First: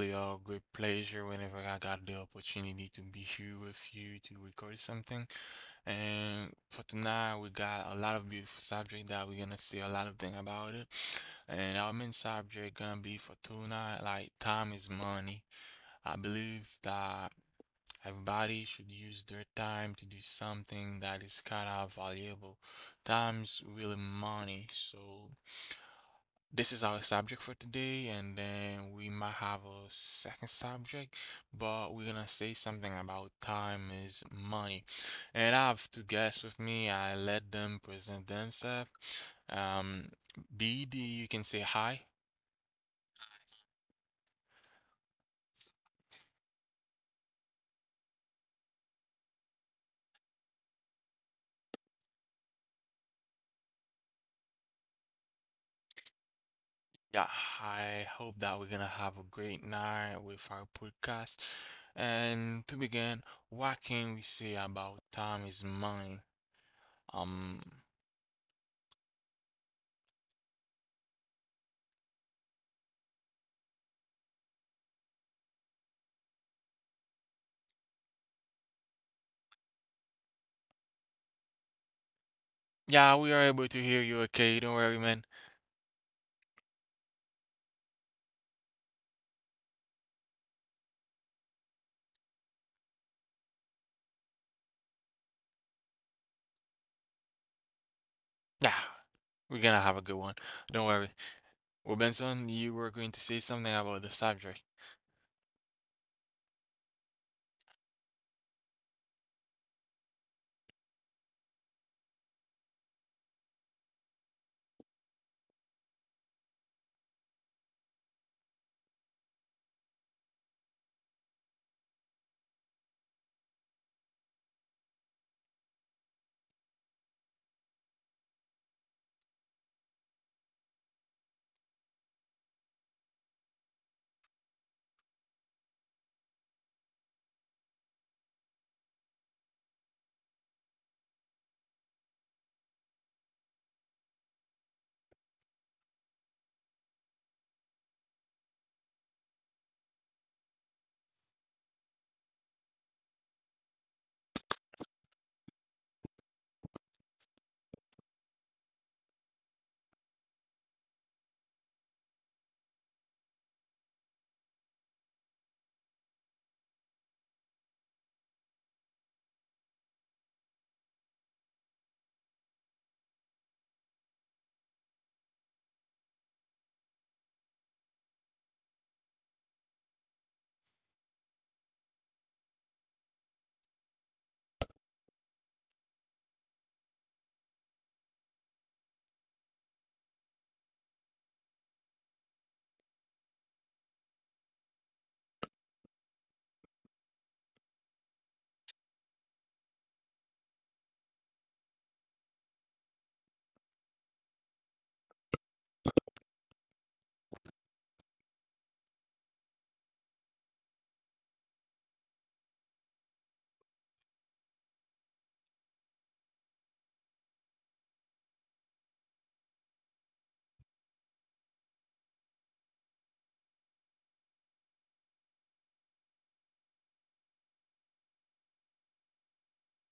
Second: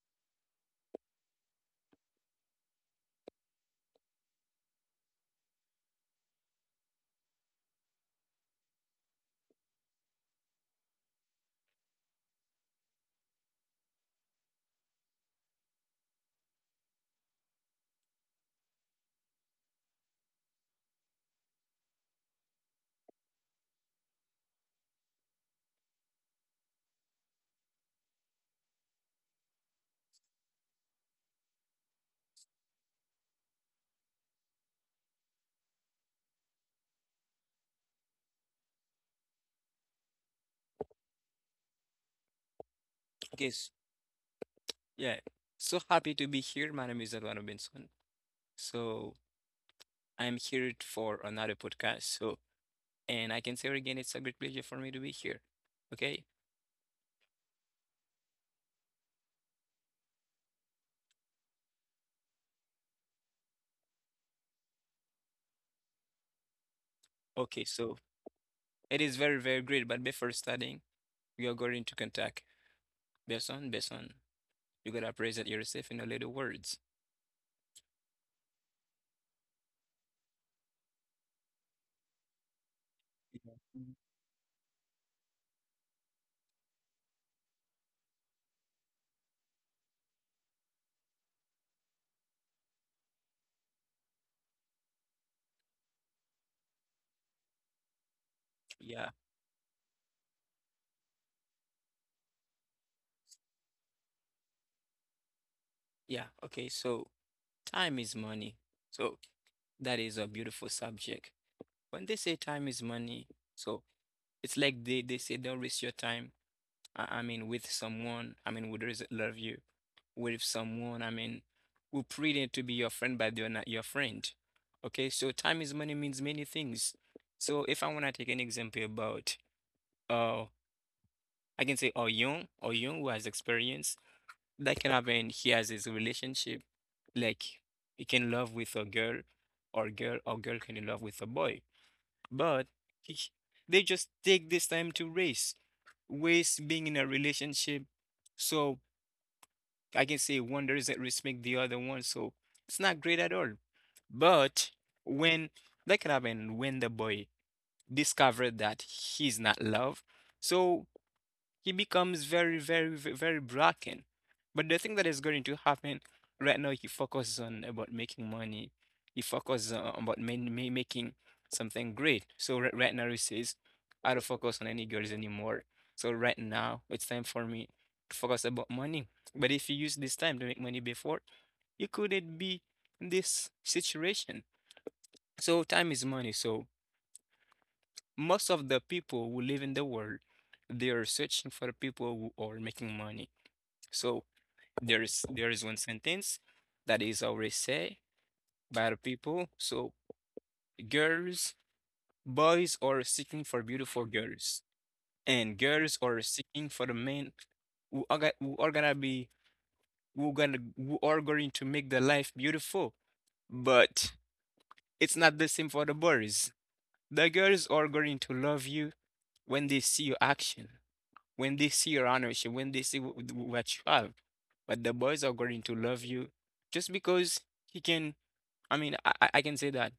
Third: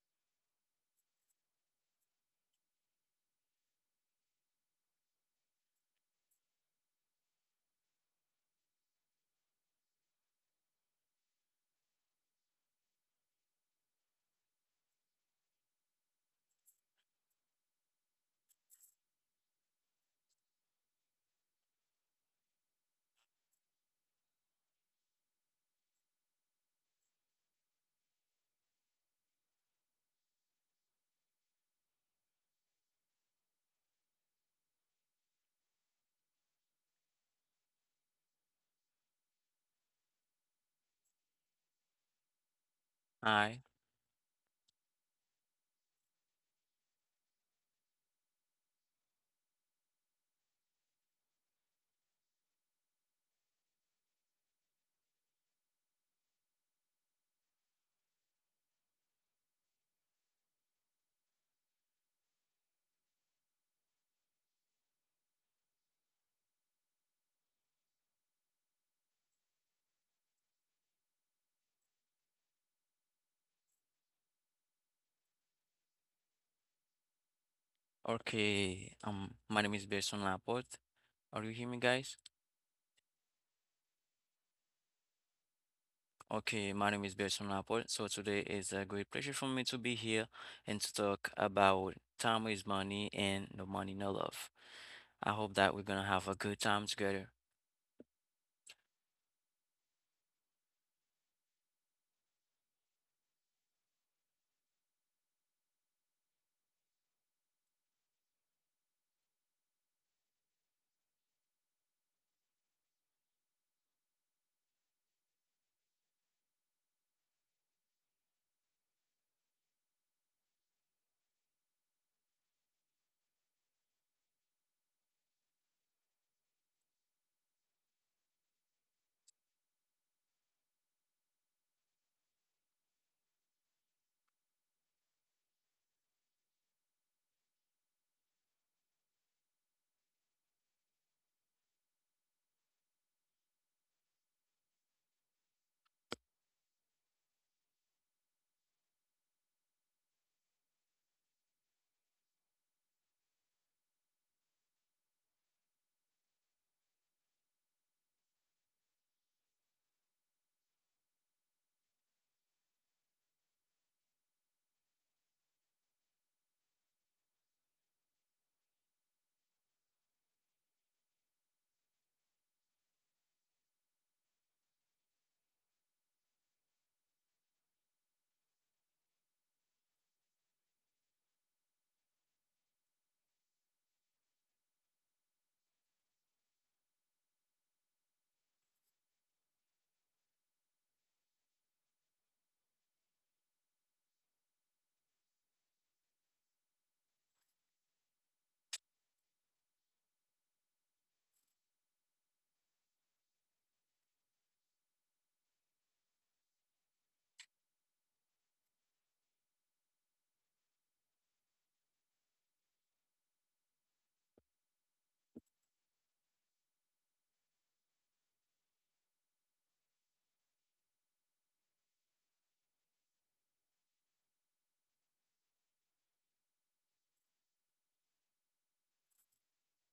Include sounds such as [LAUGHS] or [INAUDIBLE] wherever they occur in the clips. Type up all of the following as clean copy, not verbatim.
really a great pleasure whenever I got the opportunity to be here with you to record something. And for tonight, we got a lot of beautiful subject that we're gonna see a lot of thing about it. And our main subject gonna be for tonight, like time is money. I believe that everybody should use their time to do something that is kind of valuable. Time's really money, so this is our subject for today, and then we might have a second subject, but we're gonna say something about time is money. And I have two guests with me. I let them present themselves. Um, BD, you can say hi. Okay, Hi. Yeah. So happy to be here. My name is Eduardo Benson. So I'm here for another podcast. So, and I can say it again, it's a great pleasure for me to be here. Okay. Yeah, I hope that we're gonna have a great night with our podcast. And to begin, what can we say about time is money? Okay. Um, So it is very, very great. But before starting, we are going to contact Benson. Benson, you gotta present yourself in a little words. Okay. My name is Berson Laporte. Are you hearing me, guys? yeah, we are Yeah. able to Mm. hear you okay. Don't worry, man. Okay, my name is Berson Laporte. So today is a great pleasure for me to be here and to talk about time is money and no money, no love. I hope that we're gonna have a good time together. Ah, Yeah. we're gonna have a good one. Don't worry. Well, Benson, you were going to say something about the subject. Yeah. Okay. So time is money. So that is a beautiful subject. When they say time is money, so it's like they say don't waste your time. I mean, with someone, I mean, who doesn't love you, with someone, I mean, who pretend to be your friend, but they're not your friend. Okay, so time is money means many things. So if I want to take an example about, uh, I can say, oh, young, or young who has experience, that can happen. He has his relationship, like he can love with a girl, or girl, or girl can in love with a boy, but he, they just take this time to race, race being in a relationship. So I can say one doesn't respect the other one, so it's not great at all. But when that can happen when the boy discovered that he's not loved, so he becomes very, very, very broken. But the thing that is going to happen right now, he focuses on about making money. He focuses on about making something great. So right now, he says, I don't focus on any girls anymore. So right now, it's time for me to focus about money. But if you use this time to make money before, you couldn't be in this situation. So time is money. So most of the people who live in the world, they are searching for people who are making money. So there is one sentence that is always said by the people. So girls, boys are seeking for beautiful girls, and girls are seeking for the men who are, go- who are gonna be who gonna who are going to make the life beautiful. But it's not the same for the boys. The girls are going to love you when they see your action, when they see your ownership, when they see what you have. But the boys are going to love you just because he can. I mean, I can say that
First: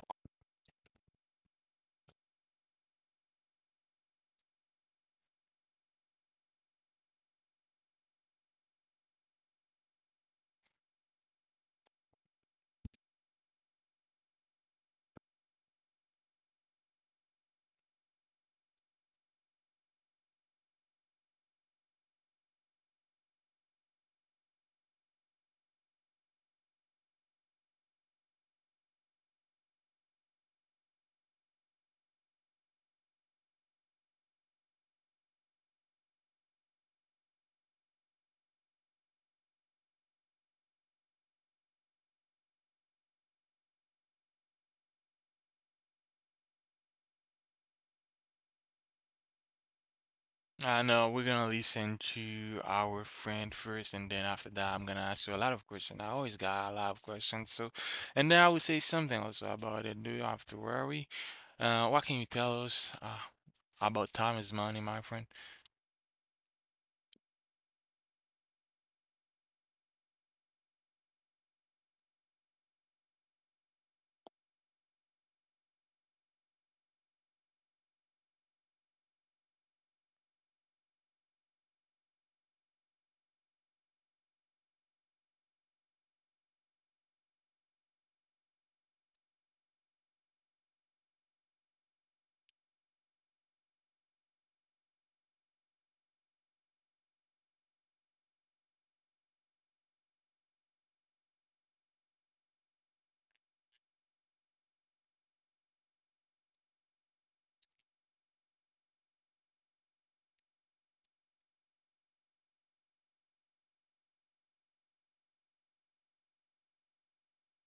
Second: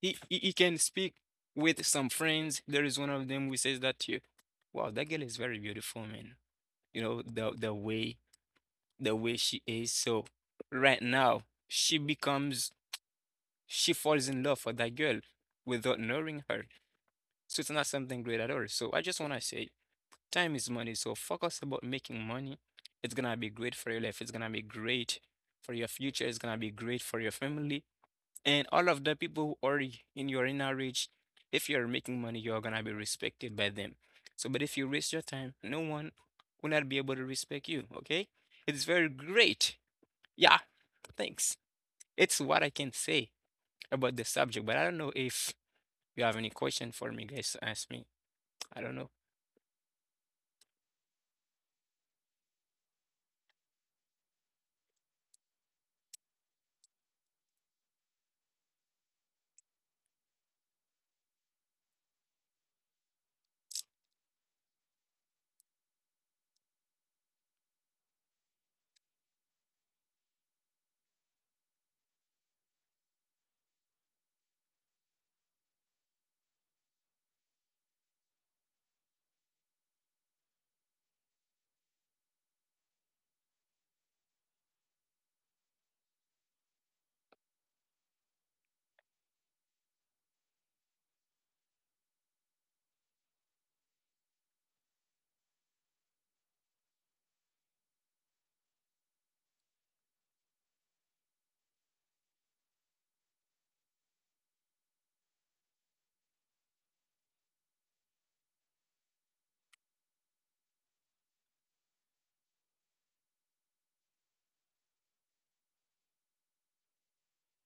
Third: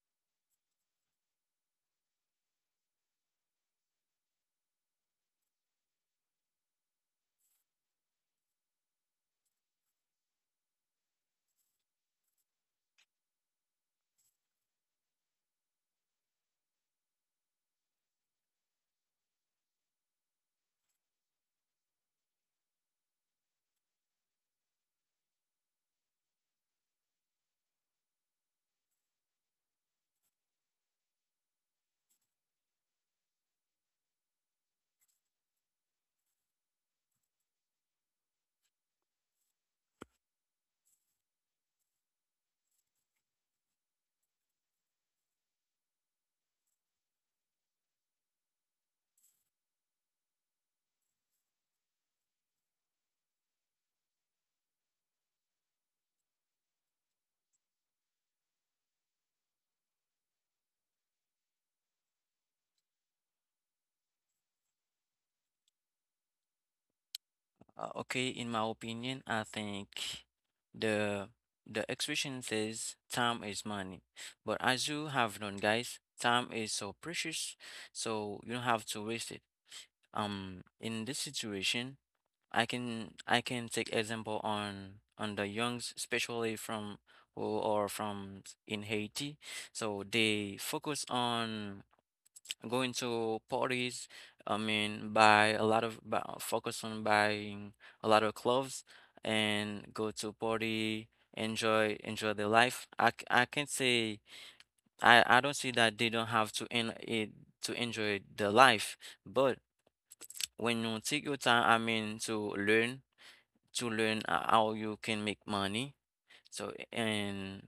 he can speak with some friends. There is one of them who says that to you, "Wow, that girl is very beautiful, man. You know the way she is." So right now she falls in love for that girl without knowing her. So it's not something great at all. So I just want to say time is money, so focus about making money. It's gonna be great for your life. It's gonna be great for your future. It's gonna be great for your family and all of the people who are in your inner reach. If you're making money, you're gonna be respected by them. So, but if you waste your time, no one will not be able to respect you. Okay, it's very great. Yeah, thanks. It's what I can say about the subject, but I don't know if you have any question for me, guys. Ask me. I don't know. I know we're gonna listen to our friend first, and then after that, I'm gonna ask you a lot of questions. I always got a lot of questions, so and then I will say something also about it. Do you have to worry? What can you tell us about time is money, my friend? Okay, in my opinion, I think the the expression says time is money, but as you have known, guys, time is so precious, so you don't have to waste it. In this situation. I can take example on the youngs, especially from who are from s- in Haiti. So they focus on going to parties. I mean, buy a lot of buy, focus on buying a lot of clothes and go to party, enjoy their life. I can't say I don't see that they don't have to en it to enjoy the life, but when you take your time, I mean, to learn how you can make money. So, and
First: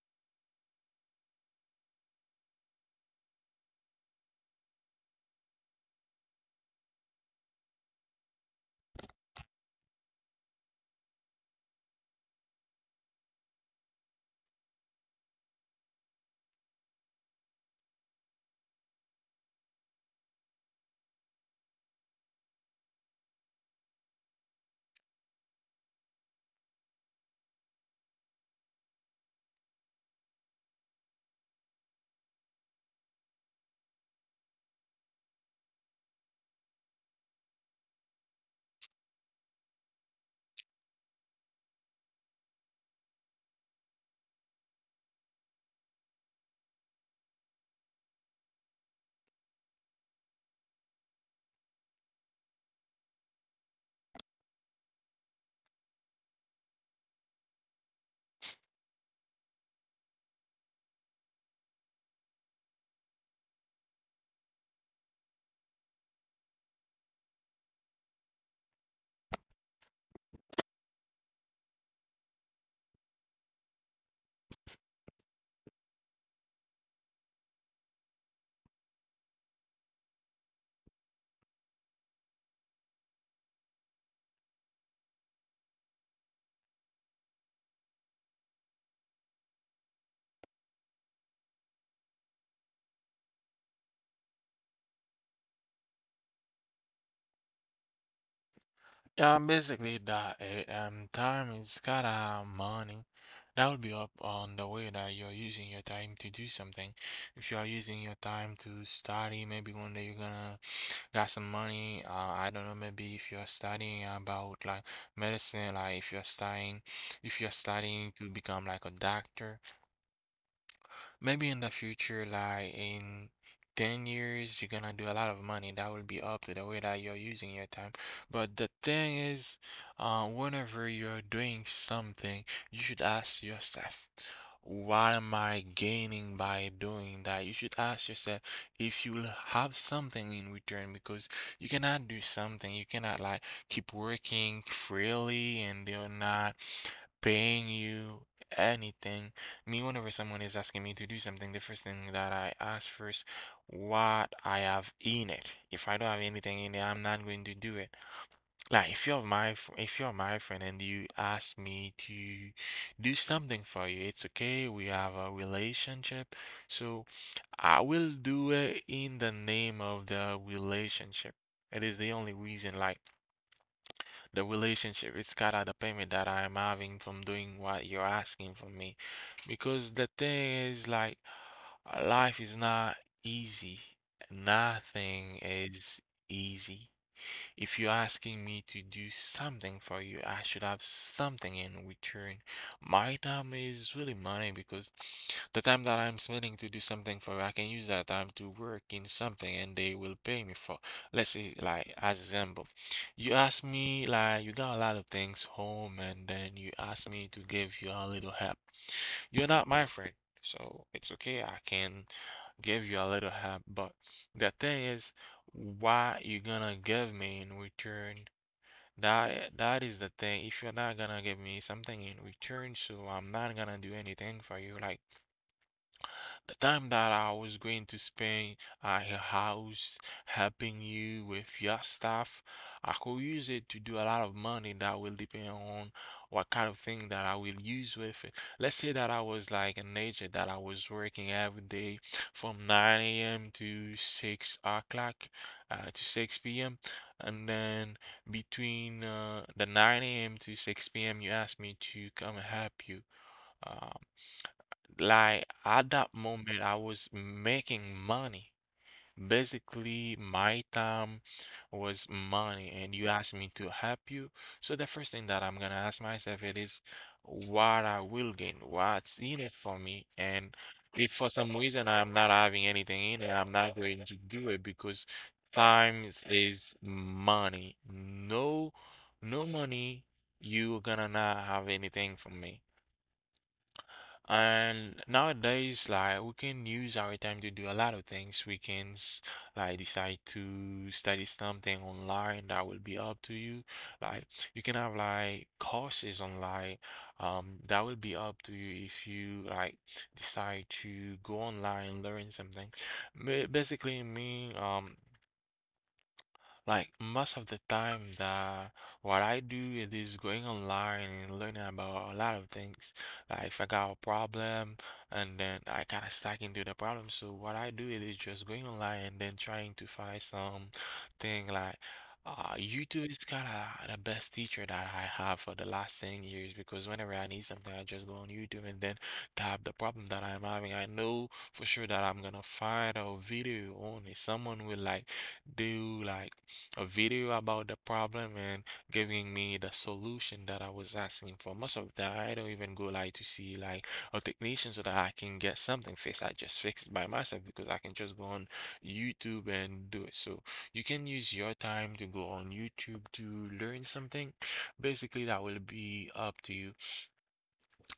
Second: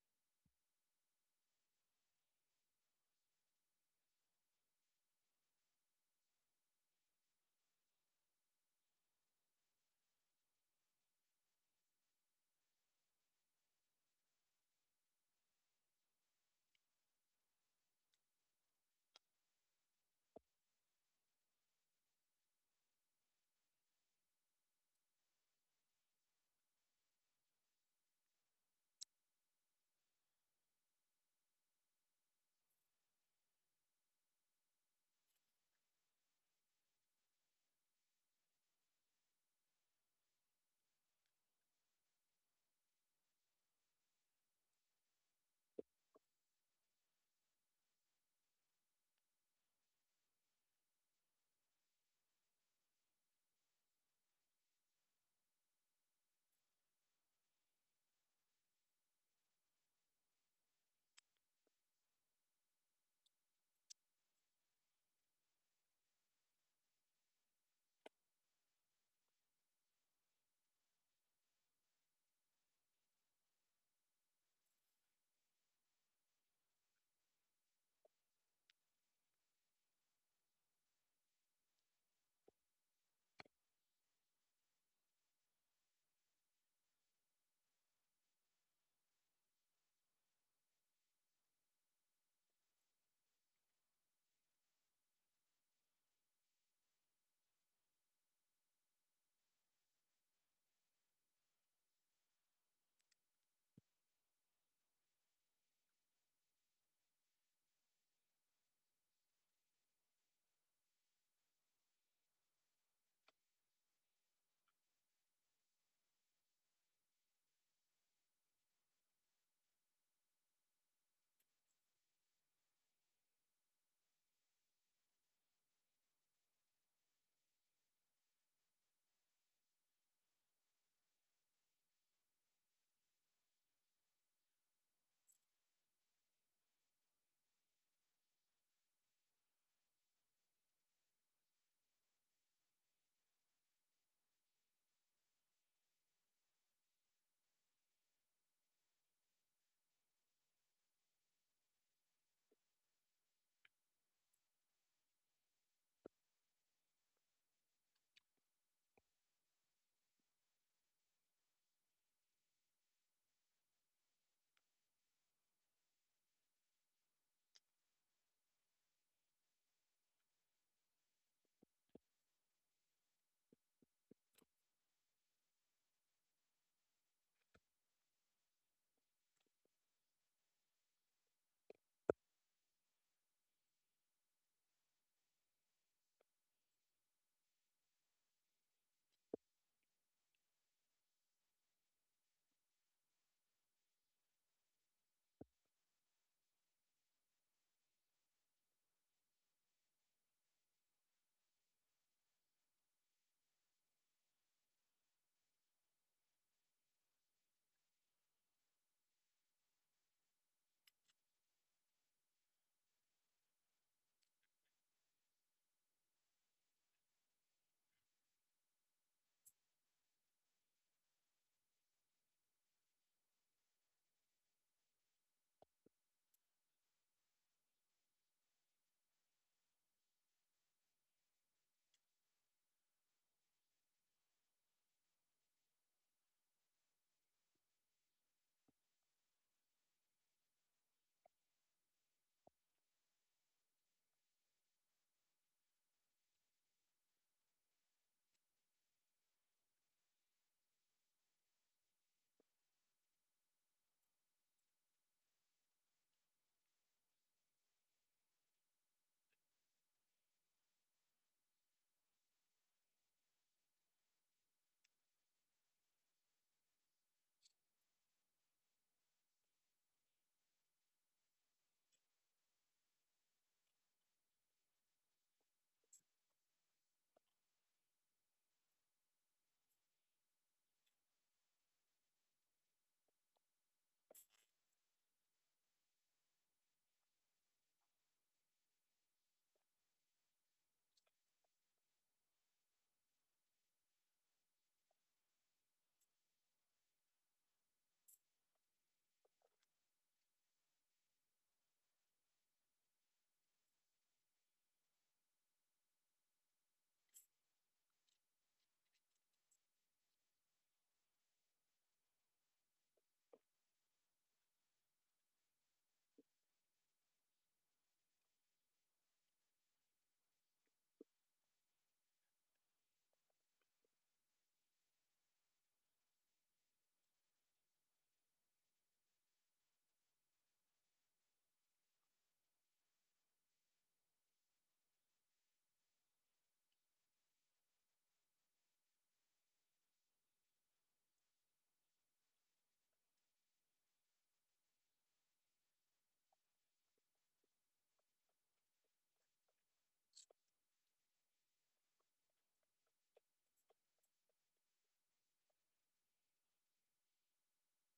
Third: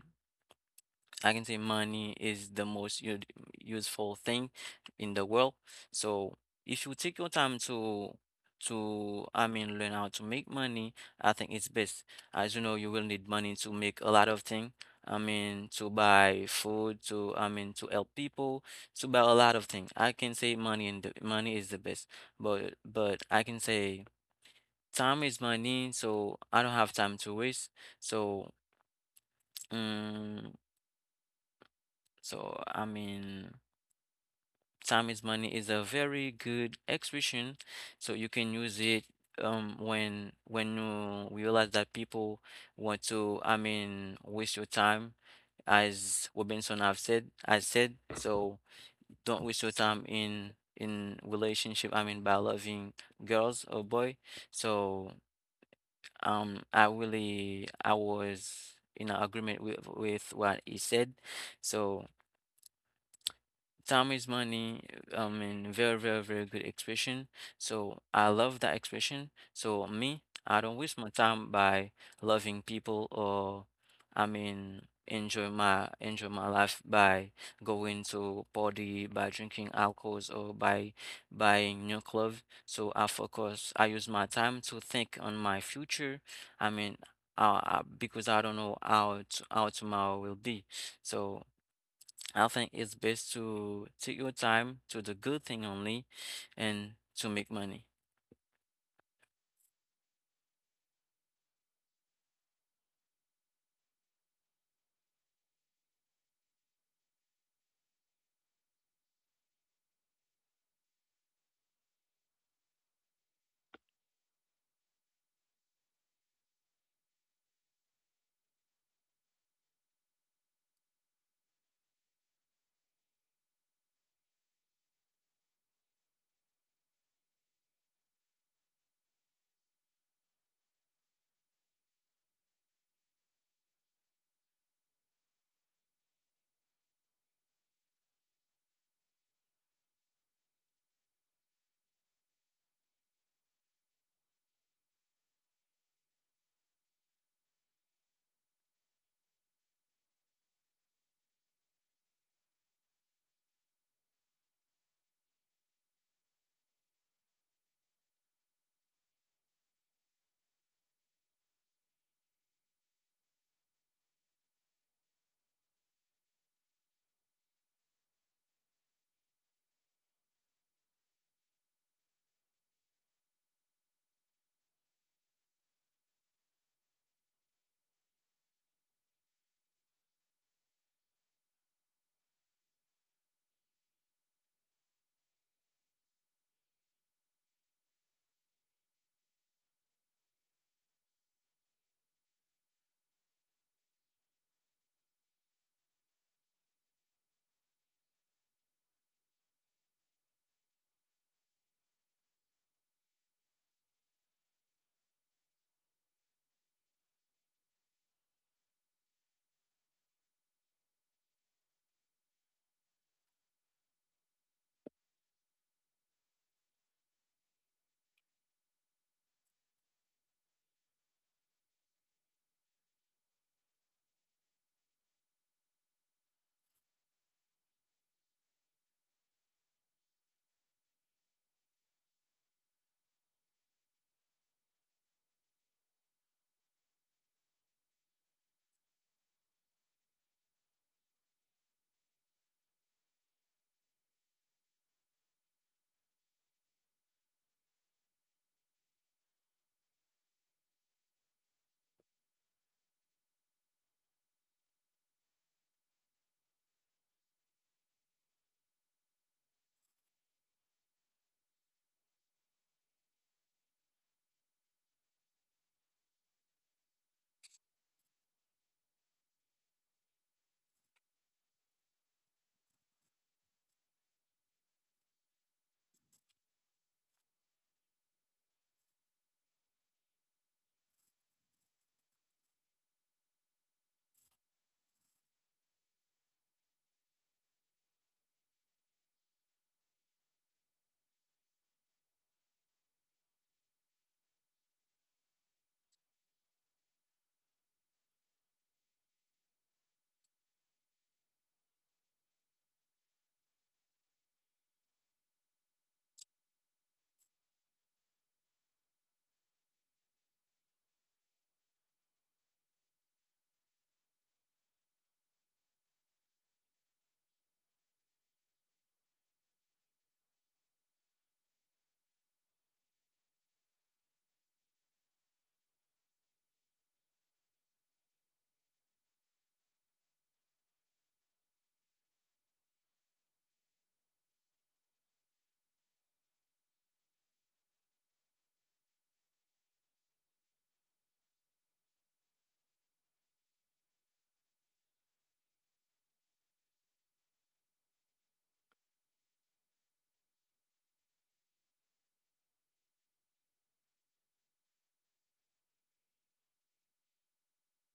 I can say money is the most useful thing in the world. So, if you take your time to I mean learn how to make money, I think it's best. As you know, you will need money to make a lot of things. I mean, to buy food, to I mean, to help people, to buy a lot of things. I can say money is the best, but I can say time is money, so I don't have time to waste. So, um, so, I mean, time is money is a very good expression. So you can use it when you realize that people want to, I mean, waste your time, as Robinson have said, I said. So don't waste your time in relationship. I mean, by loving girls or boy. So. I really I was in agreement with what he said so. Time is money. I mean, very, very, very good expression. So I love that expression. So me, I don't waste my time by loving people or, I mean, enjoy my life by going to party, by drinking alcohols, or by buying new clothes. So I focus. I use my time to think on my future. I mean, because I don't know how t how tomorrow will be. So. I think it's best to take your time to the good thing only and to make money. Yeah, basically that time is kinda money. That would be up on the way that you're using your time to do something. If you are using your time to study, maybe one day you're gonna got some money. I don't know, maybe if you're studying about like medicine, like if you're studying to become like a doctor, maybe in the future, like in 10 years, you're gonna do a lot of money. That will be up to the way that you're using your time. But the thing is, whenever you're doing something, you should ask yourself, what am I gaining by doing that? You should ask yourself if you'll have something in return because you cannot do something. You cannot like keep working freely and they're not paying you anything. Me, whenever someone is asking me to do something, the first thing that I ask first, what I have in it. If I don't have anything in it, I'm not going to do it. Like if you're my friend and you ask me to do something for you, it's okay. We have a relationship, so I will do it in the name of the relationship. It is the only reason. Like the relationship. It's kind of the payment that I'm having from doing what you're asking from me. Because the thing is, like, life is not easy. Nothing is easy. If you're asking me to do something for you, I should have something in return. My time is really money because the time that I'm spending to do something for you, I can use that time to work in something and they will pay me for. Let's say, like, as example, you ask me, like, you got a lot of things home and then you ask me to give you a little help. You're not my friend, so it's okay. I can give you a little help, but the thing is, what you gonna give me in return? That is the thing. If you're not gonna give me something in return, so I'm not gonna do anything for you. Like the time that I was going to spend at your house helping you with your stuff, I could use it to do a lot of money that will depend on what kind of thing that I will use with it. Let's say that I was like an agent that I was working every day from 9 a.m. to 6 o'clock to 6 p.m. And then between the 9 a.m. to 6 p.m., you asked me to come help you. Uh, like at that moment, I was making money. Basically, my time was money, and you asked me to help you. So the first thing that I'm gonna ask myself it is what I will gain, what's in it for me, and if for some reason I'm not having anything in it, I'm not going to do it because time is money. No, no money, you're gonna not have anything from me. And nowadays, like we can use our time to do a lot of things. Like decide to study something online that will be up to you. Like you can have like courses online, that will be up to you if you like decide to go online learn something. Basically, me. Like most of the time the what I do it is going online and learning about a lot of things. Like if I got a problem and then I kind of stuck into the problem. So what I do it is just going online and then trying to find some thing like YouTube is kind of the best teacher that I have for the last 10 years because whenever I need something, I just go on YouTube and then type the problem that I'm having. I know for sure that I'm gonna find a video on it. Someone will like do like a video about the problem and giving me the solution that I was asking for. Most of the time, I don't even go like to see like a technician so that I can get something fixed. I just fix it by myself because I can just go on YouTube and do it. So you can use your time to go on YouTube to learn something. Basically, that will be up to you.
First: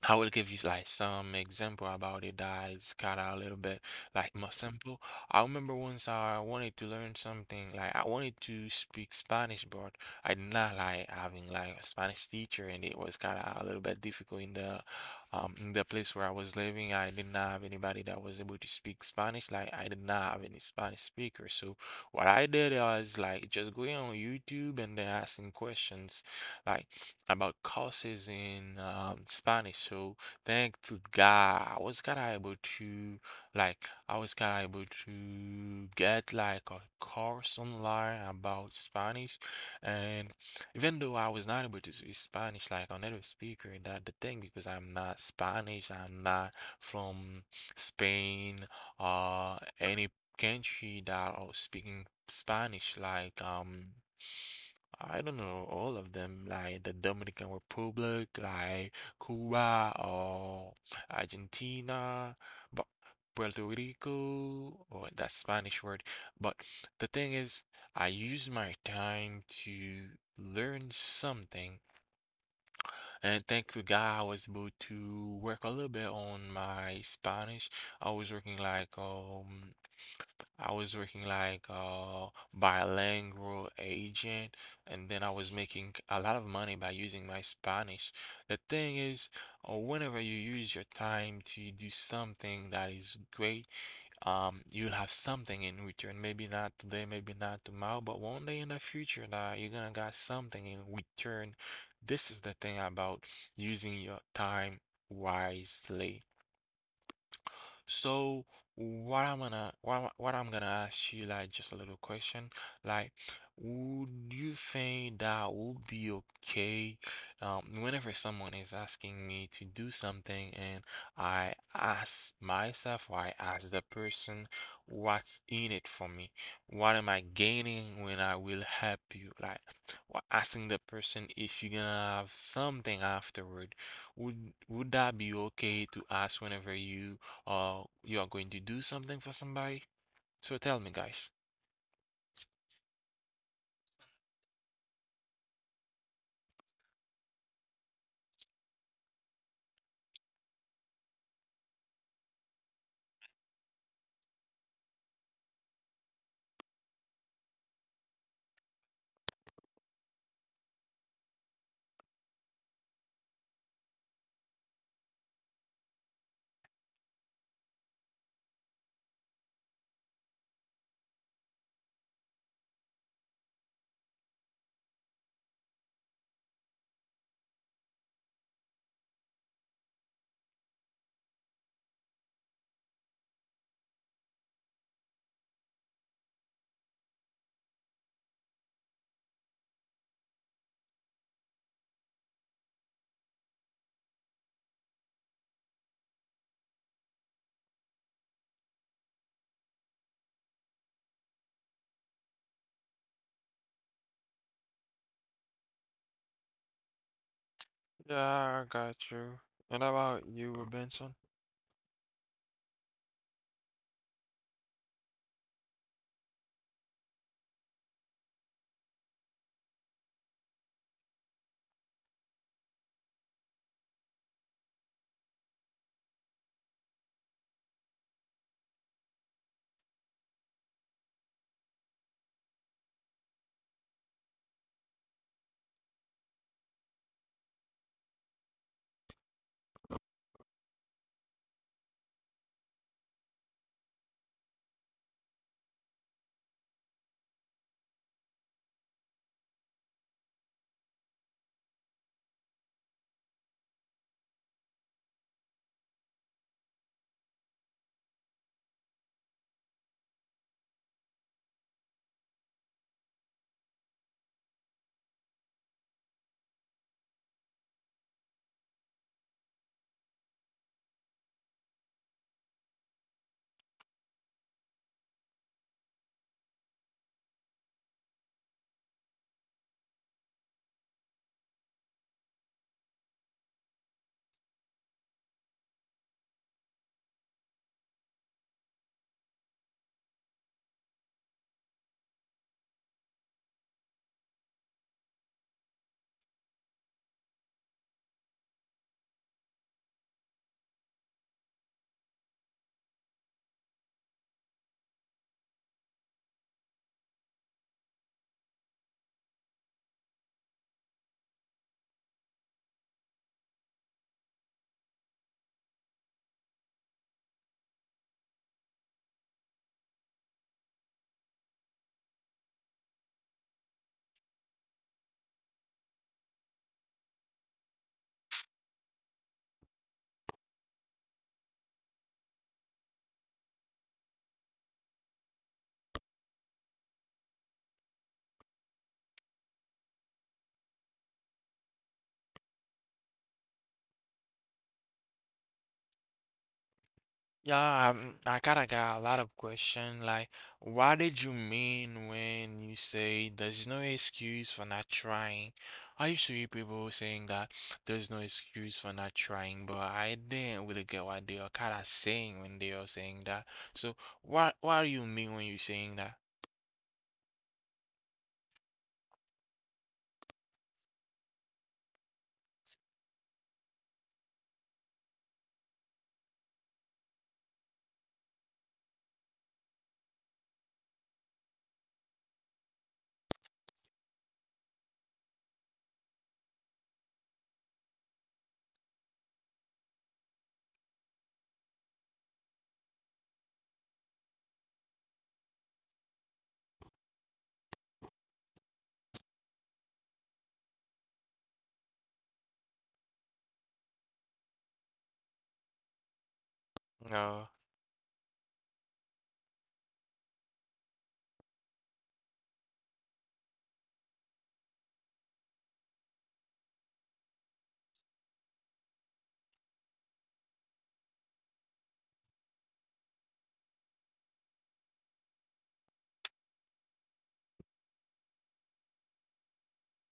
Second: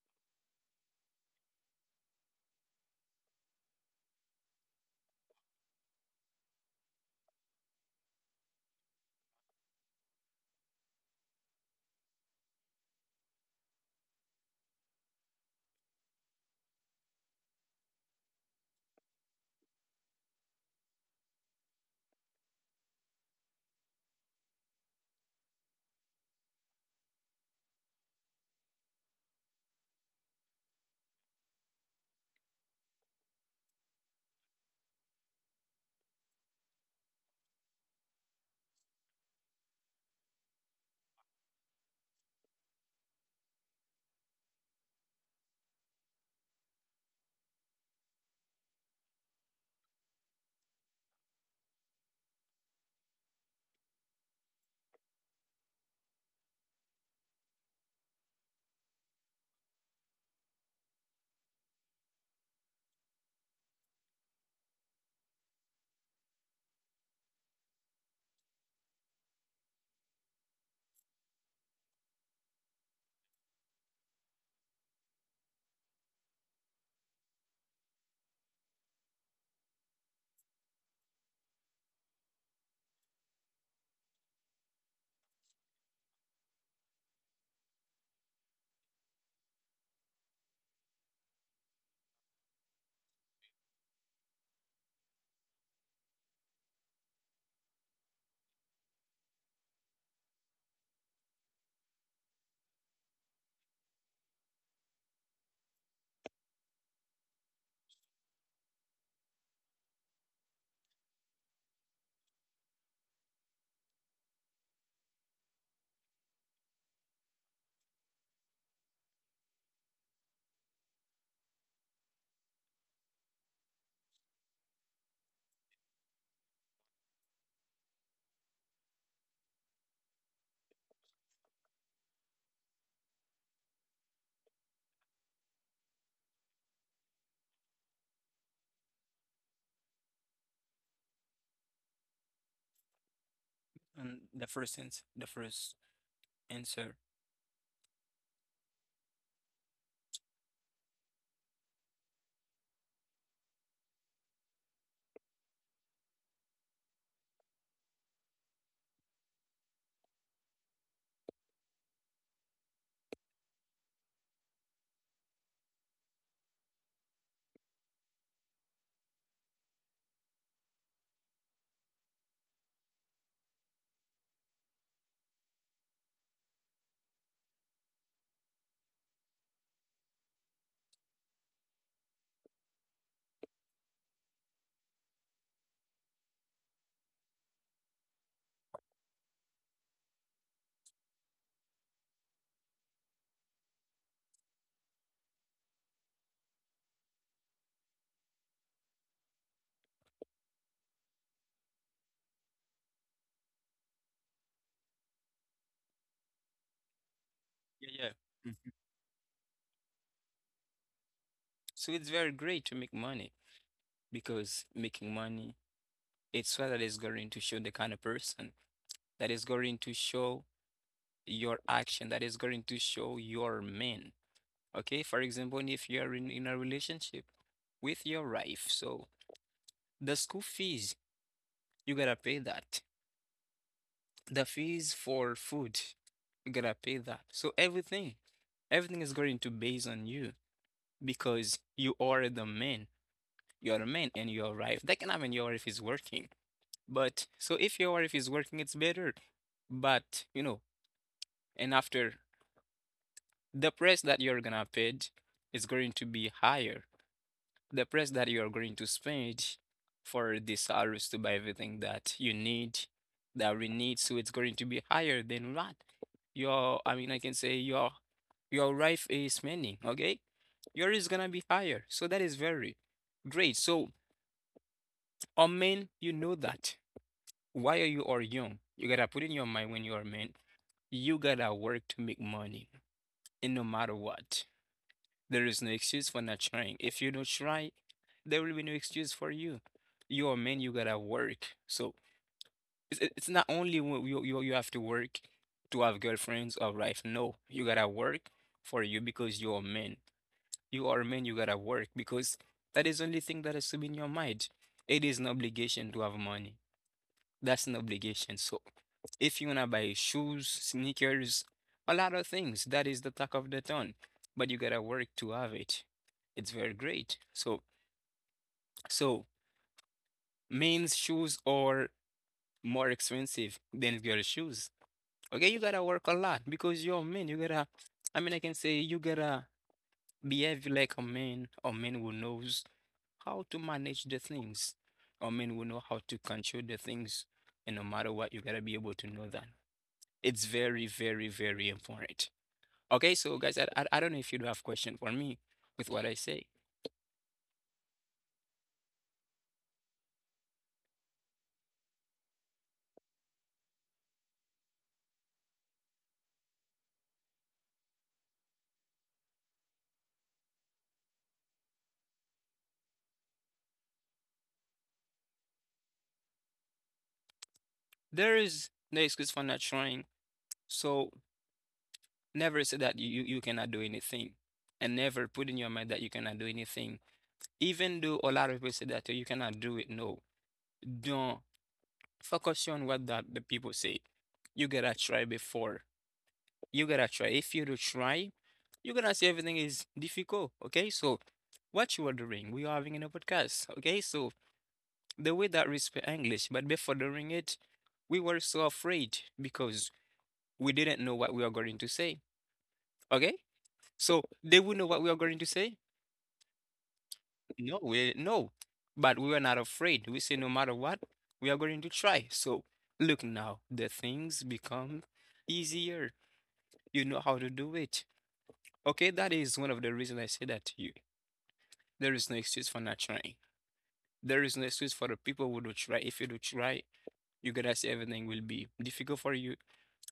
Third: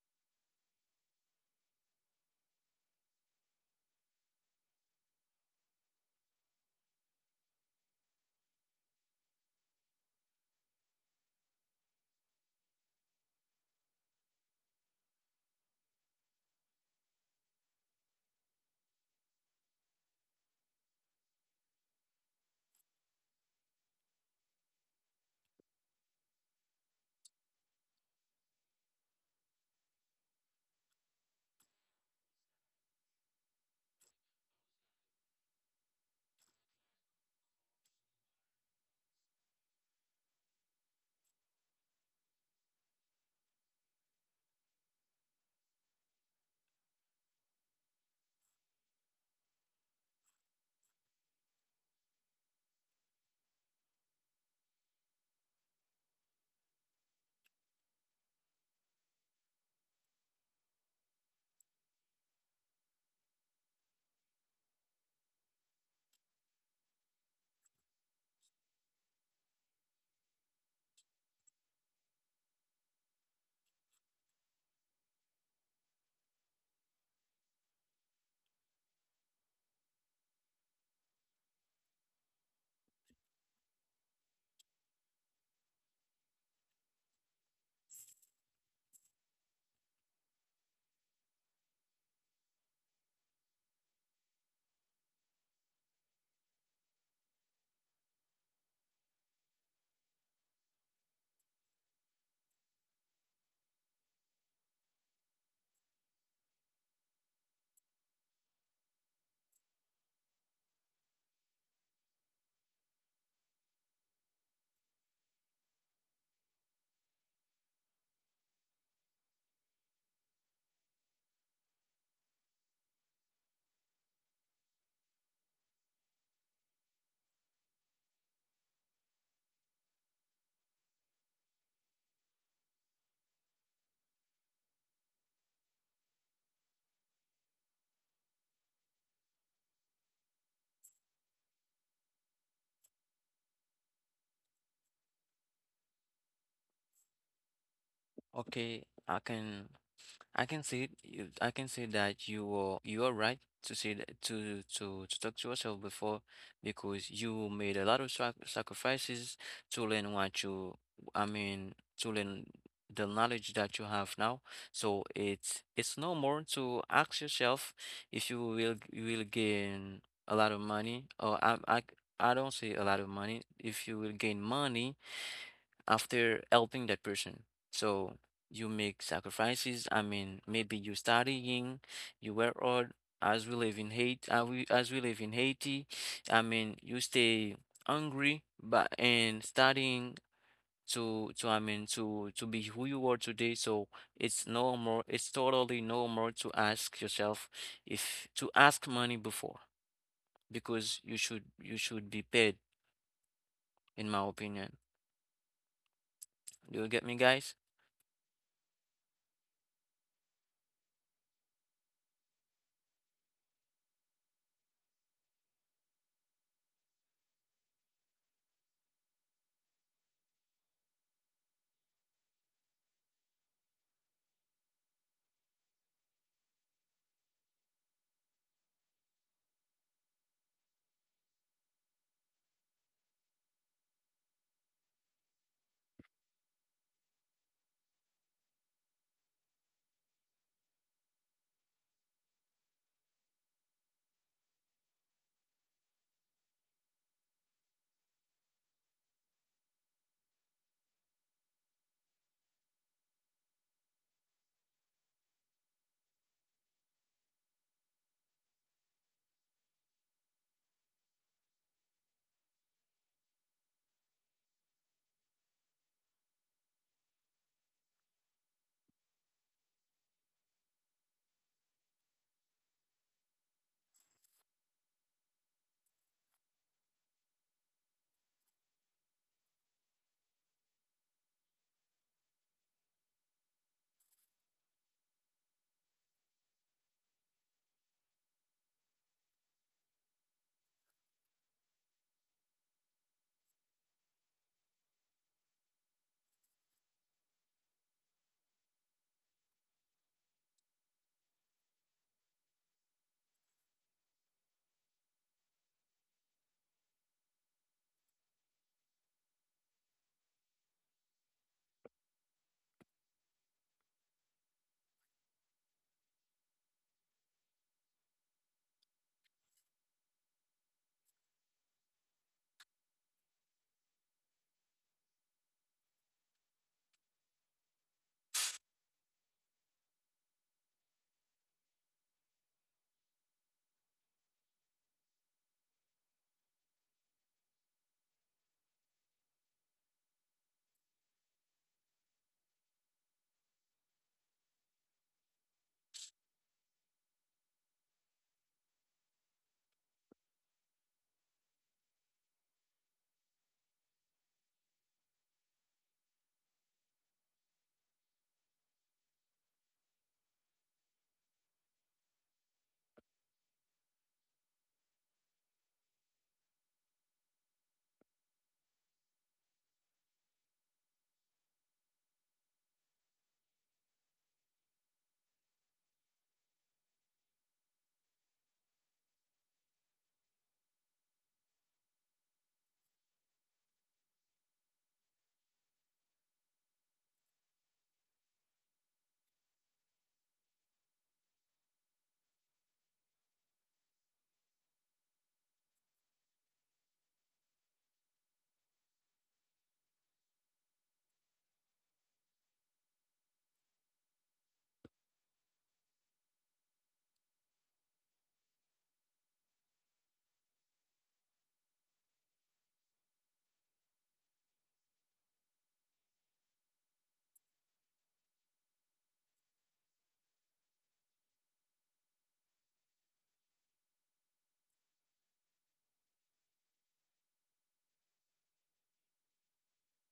I will give you like some example about it that is kind of a little bit like more simple. I remember once I wanted to learn something like I wanted to speak Spanish, but I did not like having like a Spanish teacher, and it was kind of a little bit difficult in the place where I was living. I did not have anybody that was able to speak Spanish. Like I did not have any Spanish speaker. So what I did was like just going on YouTube and then asking questions, like about courses in Spanish. So thank to God, I was kind of able to get like a course online about Spanish, and even though I was not able to speak Spanish like a native speaker, that the thing because I'm not Spanish, I'm not from Spain or any country that are speaking Spanish like. I don't know all of them, like the Dominican Republic, like Cuba or Argentina, but Puerto Rico or that Spanish word. But the thing is, I use my time to learn something and thank to God, I was able to work a little bit on my Spanish. I was working like I was working like uh bilingual agent, and then I was making a lot of money by using my Spanish. The thing is, whenever you use your time to do something that is great like, you'll have something in return. Maybe not today, maybe not tomorrow, but one day in the future that you're gonna got something in return. This is the thing about using your time wisely. So what I'm gonna ask you like just a little question like would you think that would be okay whenever someone is asking me to do something and I ask myself or I ask the person what's in it for me? What am I gaining when I will help you? Like asking the person if you're gonna have something afterward. Would that be okay to ask whenever you or you are going to do something for somebody. So tell me, guys. And the first answer. Okay, I can see you, I can see that you are right to see that, to talk to yourself before because you made a lot of sacrifices to learn what you I mean to learn the knowledge that you have now. So it's no more to ask yourself if you will gain a lot of money or I don't say a lot of money if you will gain money after helping that person. So you make sacrifices. I mean, maybe you studying, you work hard. As we live in Haiti, I mean, you stay hungry, but and studying to I mean to be who you are today. So it's normal. It's totally normal to ask yourself if to ask money before because you should be paid, in my opinion. Do you get me, guys? Yeah, yeah. Mhm. Yeah, I got you. And about you, Robinson? So it's very great to make money, because making money, it's what that is going to show the kind of person, that is going to show your action, that is going to show your man. Okay, for example, if you are in a relationship with your wife, so the school fees, you gotta pay that. The fees for food, you gotta pay that. So everything, everything is going to base on you because you are the man. You're the man and your wife. That can happen your wife is working. But so if your wife is working, it's better. But you know, and after the price that you're gonna pay is going to be higher. The price that you're going to spend for the salaries to buy everything that you need, that we need, so it's going to be higher than what your, I mean, I can say your wife is spending. Okay, yours is gonna be higher. So that is very great. So, or men, you know that. Why are you or young? You gotta put in your mind when you are men, you gotta work to make money, and no matter what, there is no excuse for not trying. If you don't try, there will be no excuse for you. You're a man, you gotta work. So it's not only when you have to work to have girlfriends or wife. No, you gotta work for you because you're a man. You are a man, you gotta work because that is the only thing that has to be in your mind. It is an obligation to have money. That's an obligation. So if you wanna buy shoes, sneakers, a lot of things, that is the talk of the town. But you gotta work to have it. It's very great. So so men's shoes are more expensive than girls' shoes. Okay, you gotta work a lot because you're a man. You gotta, I mean, I can say you gotta behave like a man who knows how to manage the things. A man who know how to control the things. And no matter what, you gotta be able to know that. It's very, very, very important. Okay, so guys, I don't know if you do have question for me with what I say. Yeah, I kinda got a lot of question. Like, what did you mean when you say there's no excuse for not trying? I used to hear people saying that there's no excuse for not trying, but I didn't really get what they are kinda saying when they are saying that. So, what do you mean when you're saying that? There is no excuse for not trying. So never say that you cannot do anything, and never put in your mind that you cannot do anything. Even though a lot of people say that, "Oh, you cannot do it, no, don't focus on what that the people say. You gotta try before. You gotta try. If you don't try, you're gonna see everything is difficult." Okay, so what you are doing, we are having in a podcast. Okay, so the way that we speak English, but before doing it, we were so afraid because we didn't know what we are going to say. Okay? So they would know what we are going to say? No. No, we didn't know. But we were not afraid. We say no matter what, we are going to try. So look now, the things become easier. You know how to do it. Okay, that is one of the reasons I say that to you. There is no excuse for not trying. There is no excuse for the people who do try. If you do try, you're gonna see everything will be difficult for you,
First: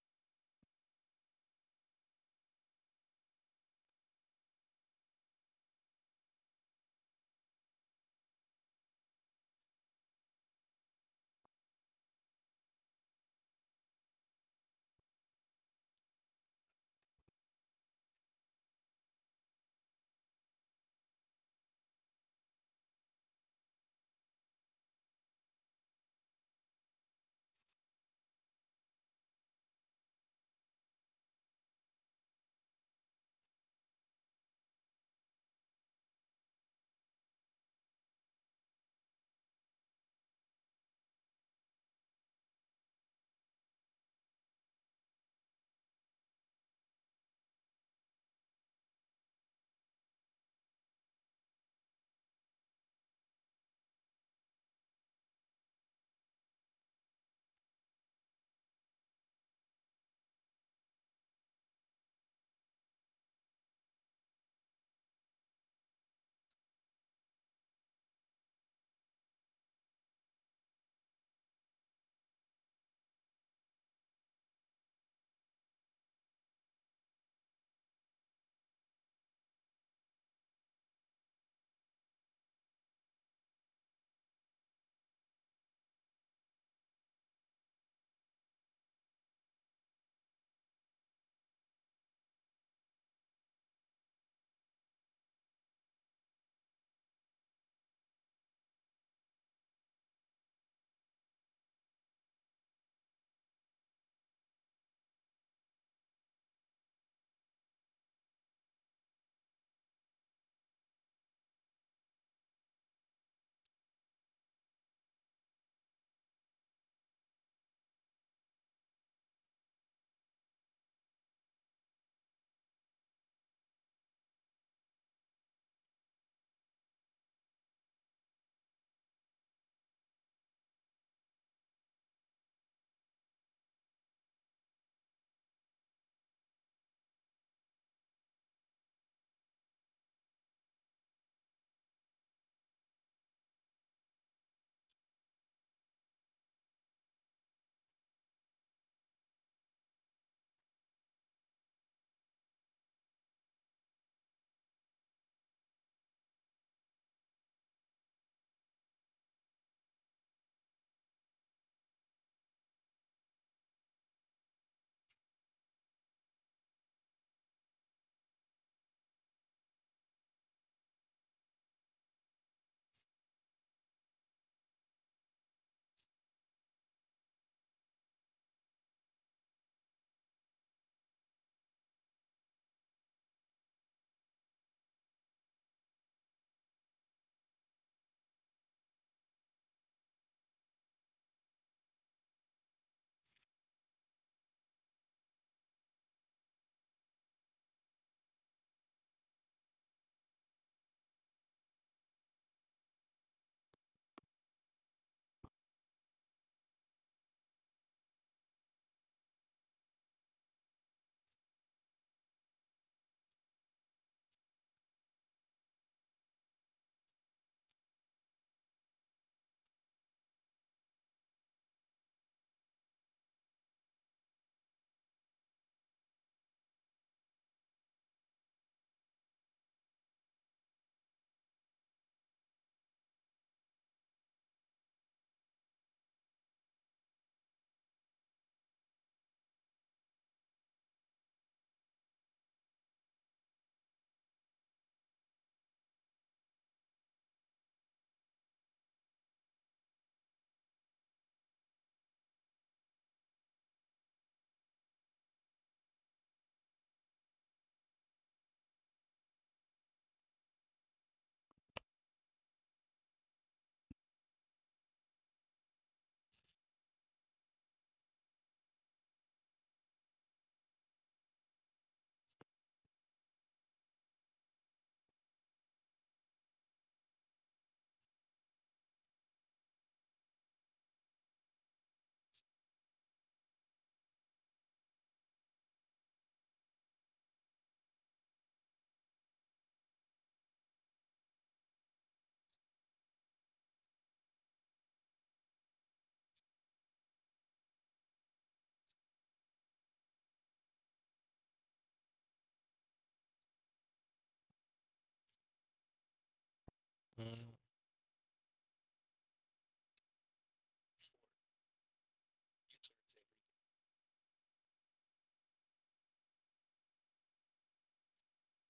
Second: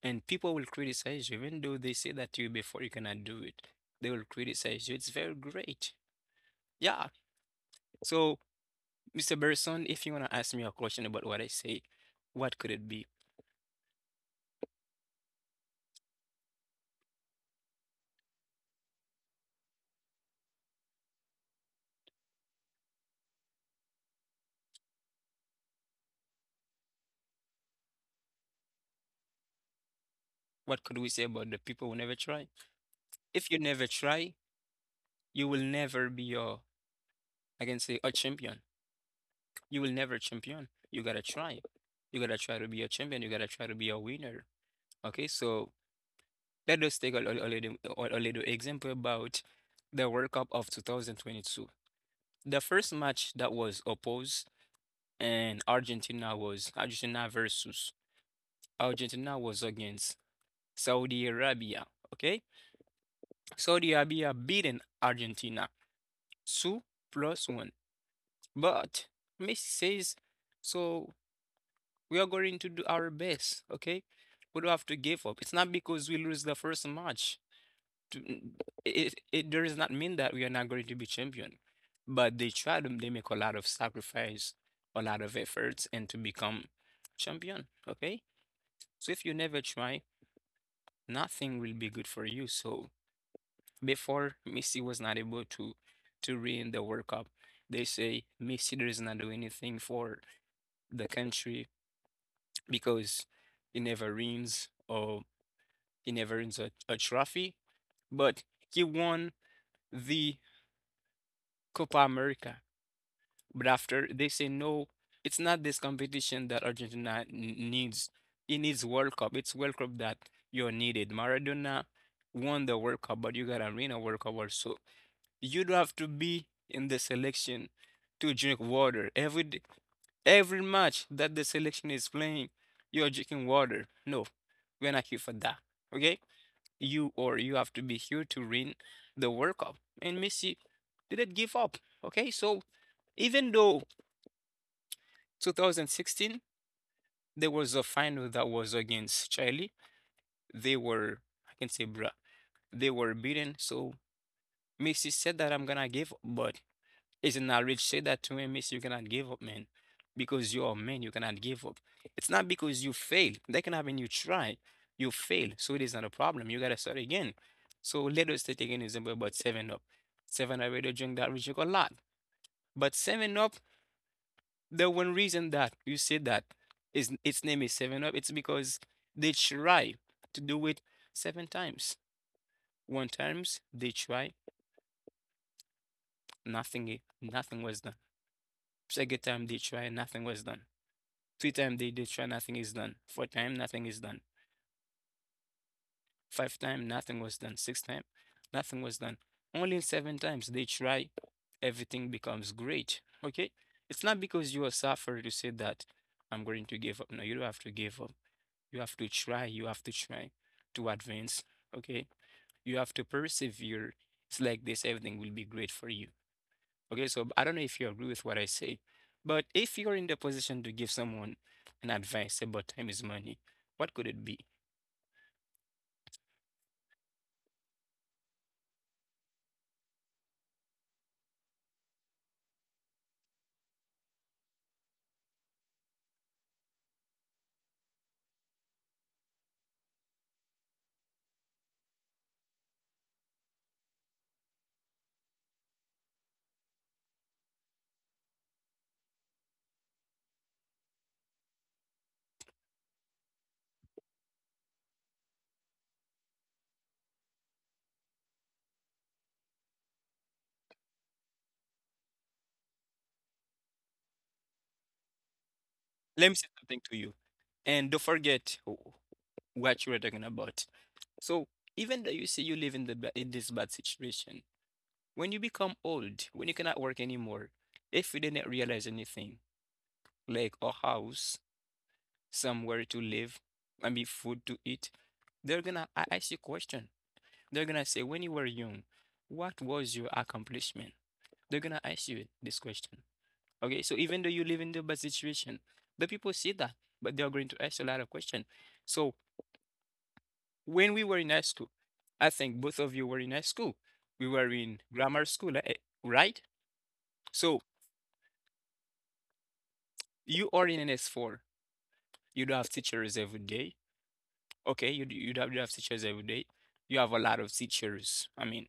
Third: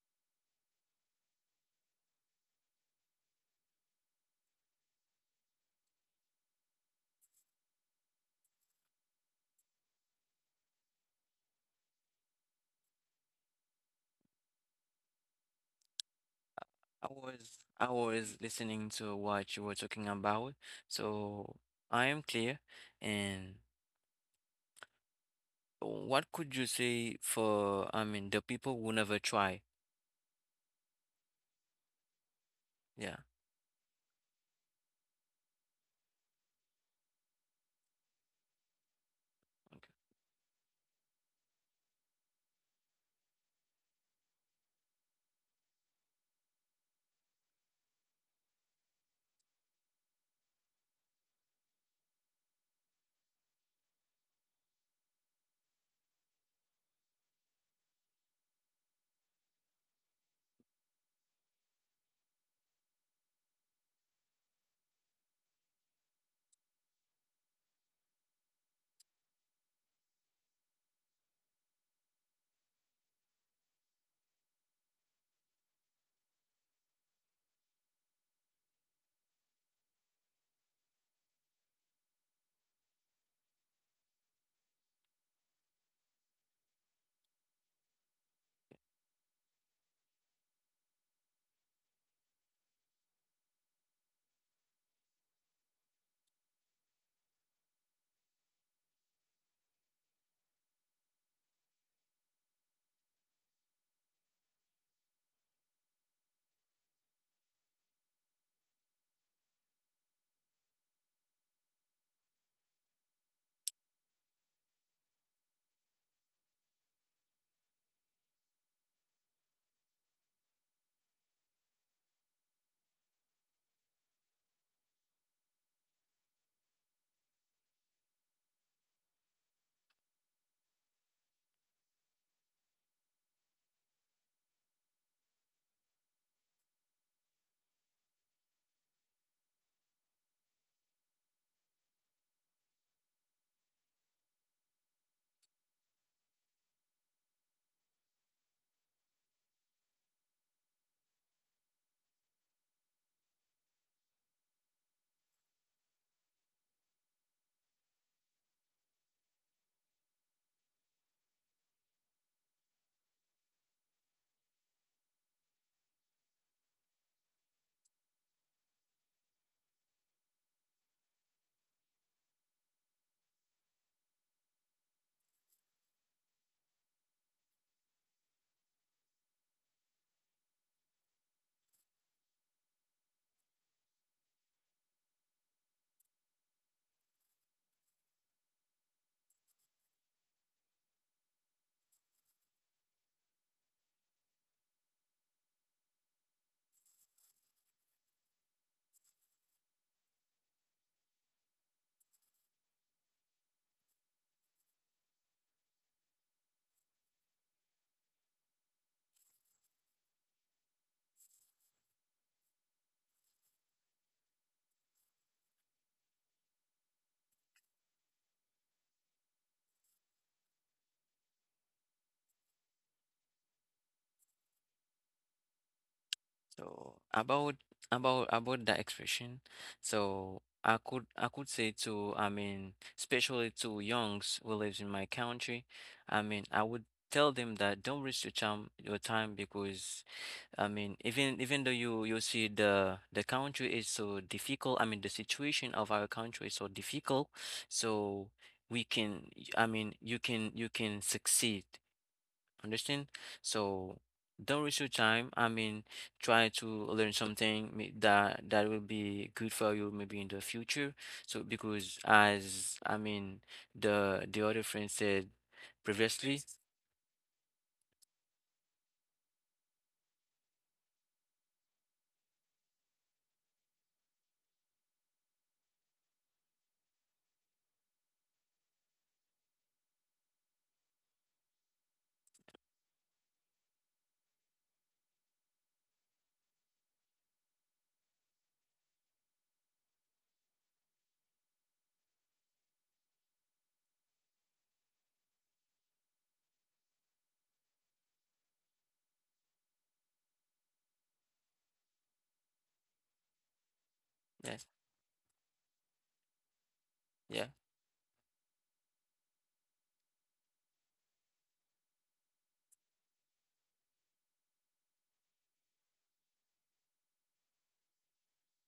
and people will criticize you, even though they say that to you before you cannot do it. They will criticize you. It's very great. Yeah. So, Mr. Berson, if you wanna ask me a question about what I say, what could it be? I was I was listening to what you were talking about, so I am clear. And what could you say for, I mean, the people who never try? What could we say about the people who never try? Yeah. If you never try, you will never be a, I can say, a champion. You will never champion. You gotta try. You gotta try to be a champion. You gotta try to be a winner. Okay, so let us take a little example about the World Cup of 2022. The first match that was opposed and Argentina was Argentina versus Argentina was against Saudi Arabia. Okay, Saudi Arabia beaten Argentina two plus one. But Messi says, so we are going to do our best. Okay, we don't have to give up. It's not because we lose the first match. to- mm, it does not mean that we are not going to be champion, but they try to they make a lot of sacrifice, a lot of efforts, and to become champion. Okay, so if you never try, nothing will be good for you. So before Messi was not able to win the World Cup, they say Messi does not do anything for the country because he never wins or he never wins a trophy, but he won the Copa America. But after they say no, it's not this competition that Argentina needs. It needs World Cup. It's World Cup that you're needed. Maradona won the World Cup, but you gotta win a World Cup also. You do not have to be in the selection to drink water every match that the selection is playing. You're drinking water. No, we're not here for that. Okay, you or you have to be here to win the World Cup. And Messi didn't give up. Okay, so even though 2016, there was a final that was against Chile. They were, I can say, bruh, they were beaten. So Messi said that I'm gonna give up, but isn't that rich say that to him, Messi, you cannot give up, man. Because you're a man, you cannot give up. It's not because you fail. That can happen, you try, you fail. So it is not a problem. You gotta start again. So let us take again example about 7 Up. 7 Up, they drink that rich a lot. But 7 Up, the one reason that you say that is its name is Seven Up, it's because they try to do it seven times. One times they try, nothing nothing was done. Second time they try, nothing was done. Three time they did try, nothing is done. Four time, nothing is done. Five time, nothing was done. Six time, nothing was done. Only seven times they try, everything becomes great. Okay? It's not because you are suffering to say that I'm going to give up. No, you don't have to give up. You have to try. You have to try to advance. Okay. You have to persevere. It's like this, everything will be great for you. Okay. So I don't know if you agree with what I say, but if you're in the position to give someone an advice about time is money, what could it be? So about that expression, so I could say to, I mean, especially to youngs who lives in my country, I mean, I would tell them that don't waste your time because I mean, even though you see the country is so difficult, I mean the situation of our country is so difficult, so we can, I mean, you can succeed. Understand? So don't waste your time. I mean, try to learn something that will be good for you maybe in the future. So because as I mean the other friend said Let me previously, say something to you. And don't forget what you were talking about. So even though you say you live in this bad situation, when you become old, when you cannot work anymore, if you didn't realize anything, like a house, somewhere to live, I mean food to eat, they're gonna ask you question. They're gonna say, when you were young, what was your accomplishment? They're gonna ask you this question. Okay, so even though you live in the bad situation, the people see that, but they are going to ask you a lot of questions. So when we were in high school, I think both of you were in high school. We were yes, in grammar school, right? yeah. Mm. So you are in an S4. You don't have teachers every day. Okay, you don't have teachers every day. You have a lot of teachers. I mean,